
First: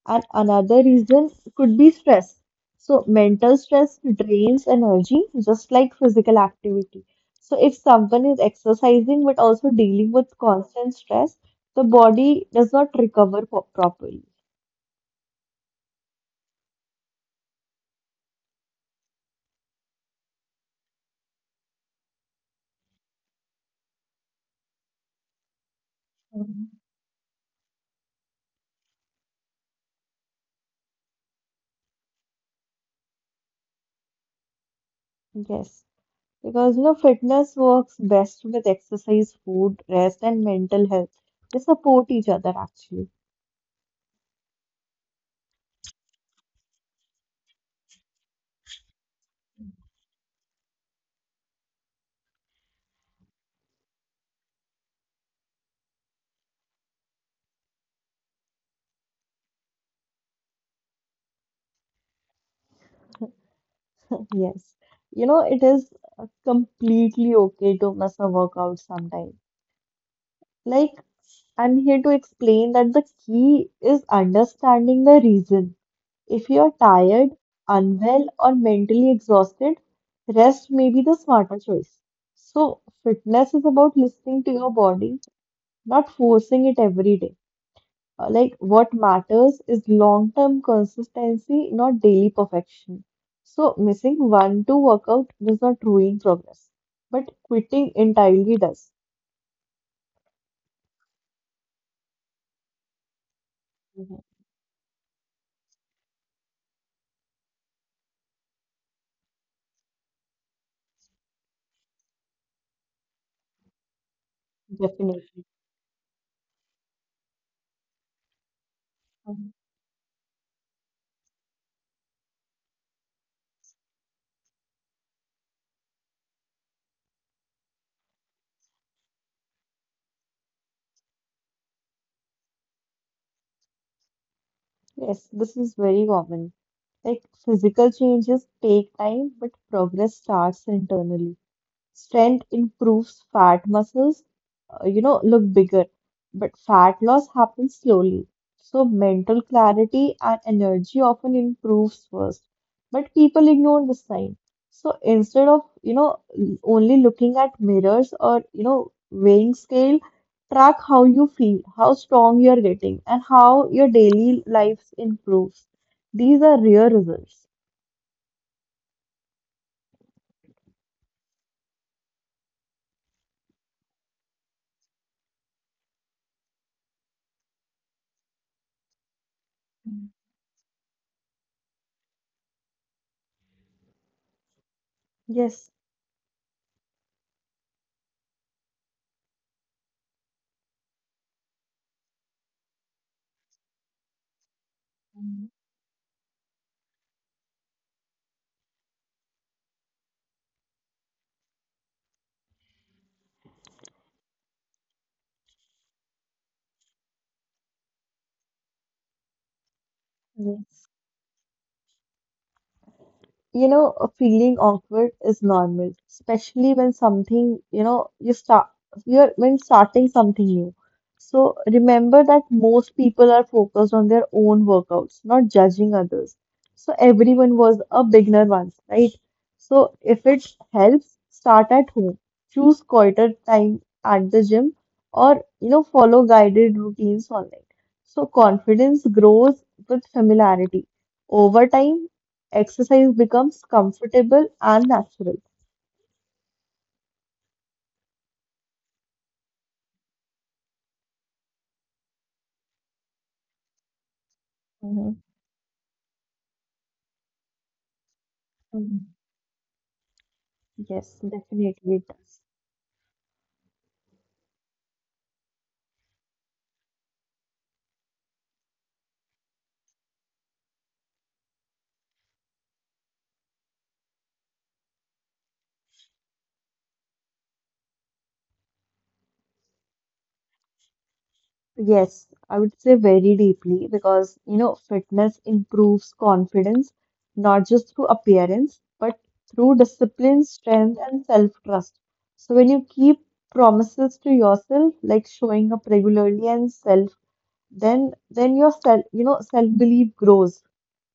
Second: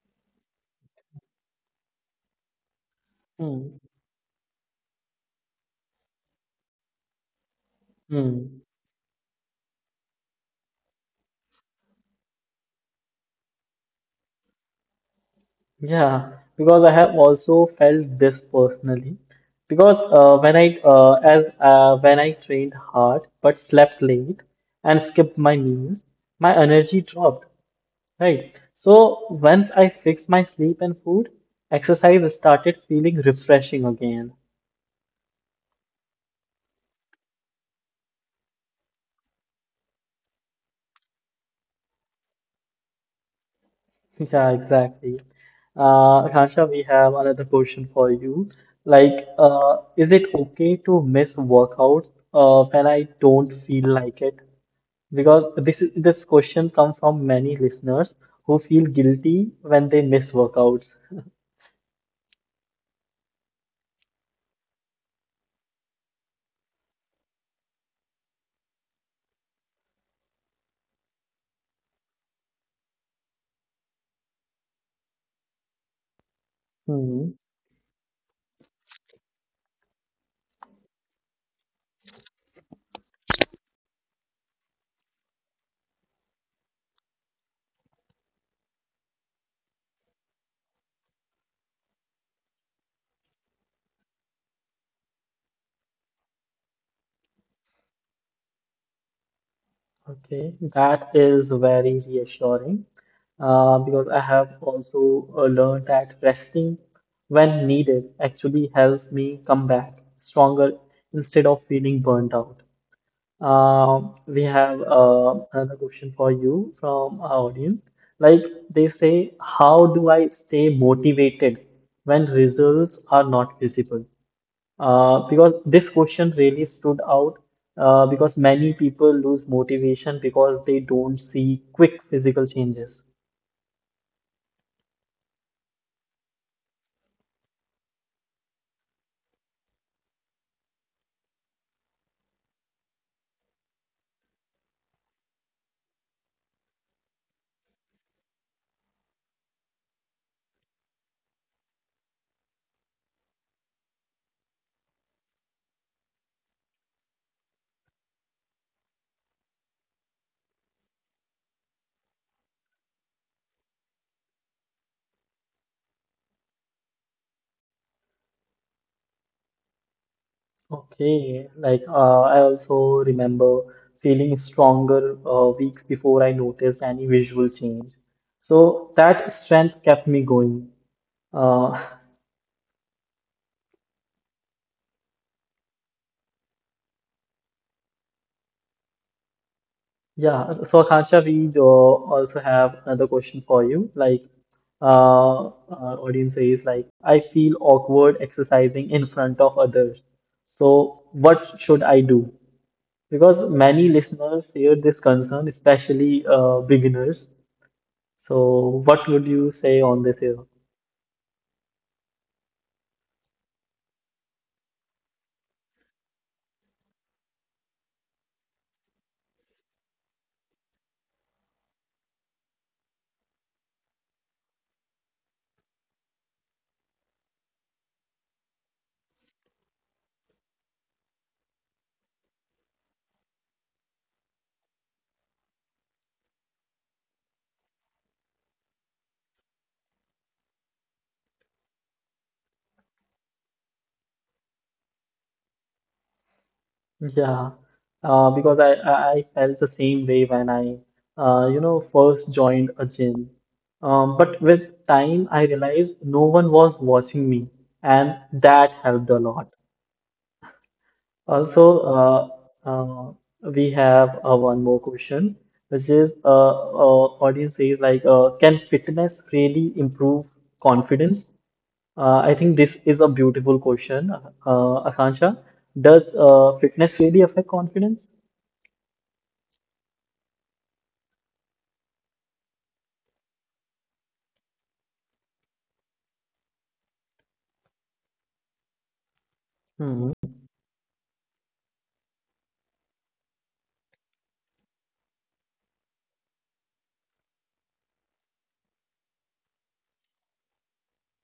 Speaker 2: And another reason could be stress. So, mental
Speaker 1: Hmm.
Speaker 2: stress drains energy just like physical activity. So, if someone is
Speaker 1: Hmm.
Speaker 2: exercising but also dealing with constant stress, the body does not recover properly.
Speaker 1: Yeah, because I have also felt this personally. Because when I trained hard but slept late and skipped my meals, my energy
Speaker 2: Mhm.
Speaker 1: dropped. Right. So once I fixed my sleep and food, exercise started feeling refreshing again.
Speaker 2: Yes, because fitness works best with exercise, food, rest, and mental health. They support each other actually.
Speaker 1: *laughs* Yeah, exactly. Akansha, we have another question for you. Like, is it okay to miss workouts when I don't feel like it? Because this question comes from many listeners who feel guilty when they miss workouts.
Speaker 2: Yes, you know, it is completely okay to miss a workout sometimes. Like, I'm here to explain that the key is understanding the reason. If you're tired, unwell, or mentally exhausted, rest may be the smarter choice. So, fitness is about listening to your body, not forcing it every day. Like, what matters is long-term consistency, not daily perfection. So, missing one, two workout does not ruin progress, but quitting entirely does.
Speaker 1: Okay, that is very reassuring because I
Speaker 2: Mhm.
Speaker 1: have also learned that resting when needed actually helps me come back stronger instead of feeling burnt out. We have
Speaker 2: Definitely.
Speaker 1: another question for you from our audience. Like they say, how do I stay motivated when results are not visible? Because this question really stood out because many people lose motivation because they don't see quick physical changes.
Speaker 2: Yes, this is very common. Like physical changes take time, but progress starts internally. Strength improves fat muscles, look bigger. But fat loss happens slowly. So mental clarity and energy often improves first. But people ignore the sign. So instead of, only looking at mirrors or, weighing scale, track how you feel, how strong you're getting, and how your daily life improves. These are real results.
Speaker 1: Okay, like I also remember feeling stronger weeks before I noticed any visual change. So that strength kept me going. Uh, *laughs*
Speaker 2: Yes.
Speaker 1: Yeah, so Harsha, we do also have another question for you. Like, our audience says, like, I feel awkward exercising in front of others. So, what should I do? Because many listeners hear this concern, especially beginners. So, what would you say on this here?
Speaker 2: Yes. Feeling awkward is normal, especially when something, you're when starting something new. So remember that most people are focused on their own workouts, not judging others. So everyone was a beginner once, right? So if it helps, start at home. Choose quieter time at the gym or, follow guided routines online. So confidence grows with familiarity. Over time, exercise becomes comfortable and natural.
Speaker 1: Yeah, because I I felt the same way when I you know, first joined a gym. But with
Speaker 2: Hmm.
Speaker 1: time, I realized no one was watching me, and that helped
Speaker 2: Mhm.
Speaker 1: a lot.
Speaker 2: Yes,
Speaker 1: Also,
Speaker 2: definitely it
Speaker 1: uh,
Speaker 2: does.
Speaker 1: uh, we have one more question, which is, audience says like, can fitness really improve confidence? I think this is a beautiful question, Akansha. Does fitness really affect confidence?
Speaker 2: Yes, I would say very deeply because fitness improves confidence not just through appearance but through
Speaker 1: Hmm,
Speaker 2: discipline, strength, and self-trust. So, when you keep promises to yourself, like showing up regularly and self. Then your self, self belief grows.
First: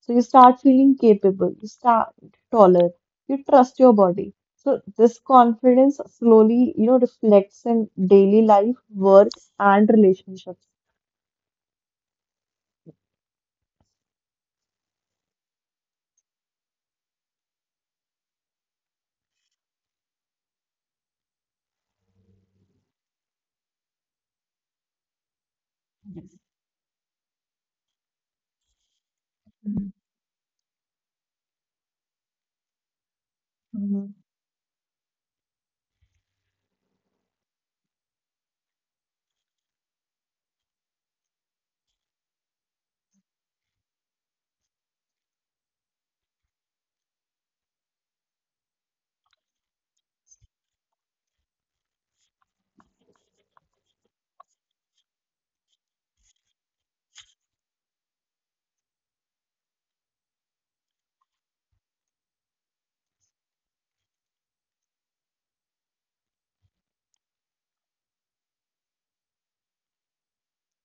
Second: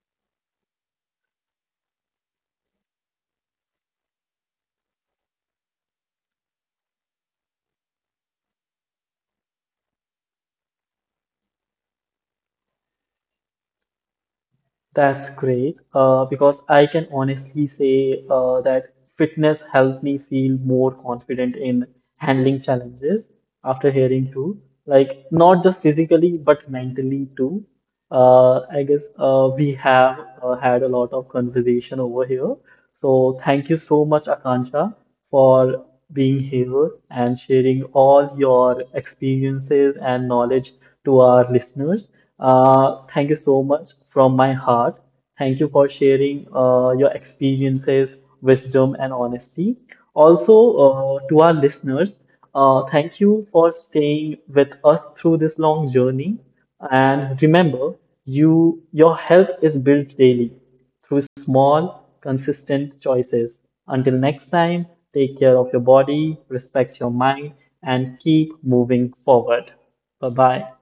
Speaker 2: So you start feeling capable, you start taller, you trust your body. So this confidence slowly, reflects in daily life, work, and relationships.
Speaker 1: that's great because I can honestly say that fitness helped me feel more confident in handling challenges after hearing you. Like, not just physically, but mentally too. I guess we have had a lot of conversation over here. So, thank you so
Speaker 2: Mhm.
Speaker 1: much, Akansha, for being here and sharing all your experiences and knowledge to our listeners. Thank you so much from my heart. Thank you for sharing your experiences, wisdom, and honesty. Also, to our listeners, thank you for staying with us through this long journey. And remember, you your health is built daily through small, consistent choices. Until next time, take care of your body, respect your mind, and keep moving forward. Bye bye.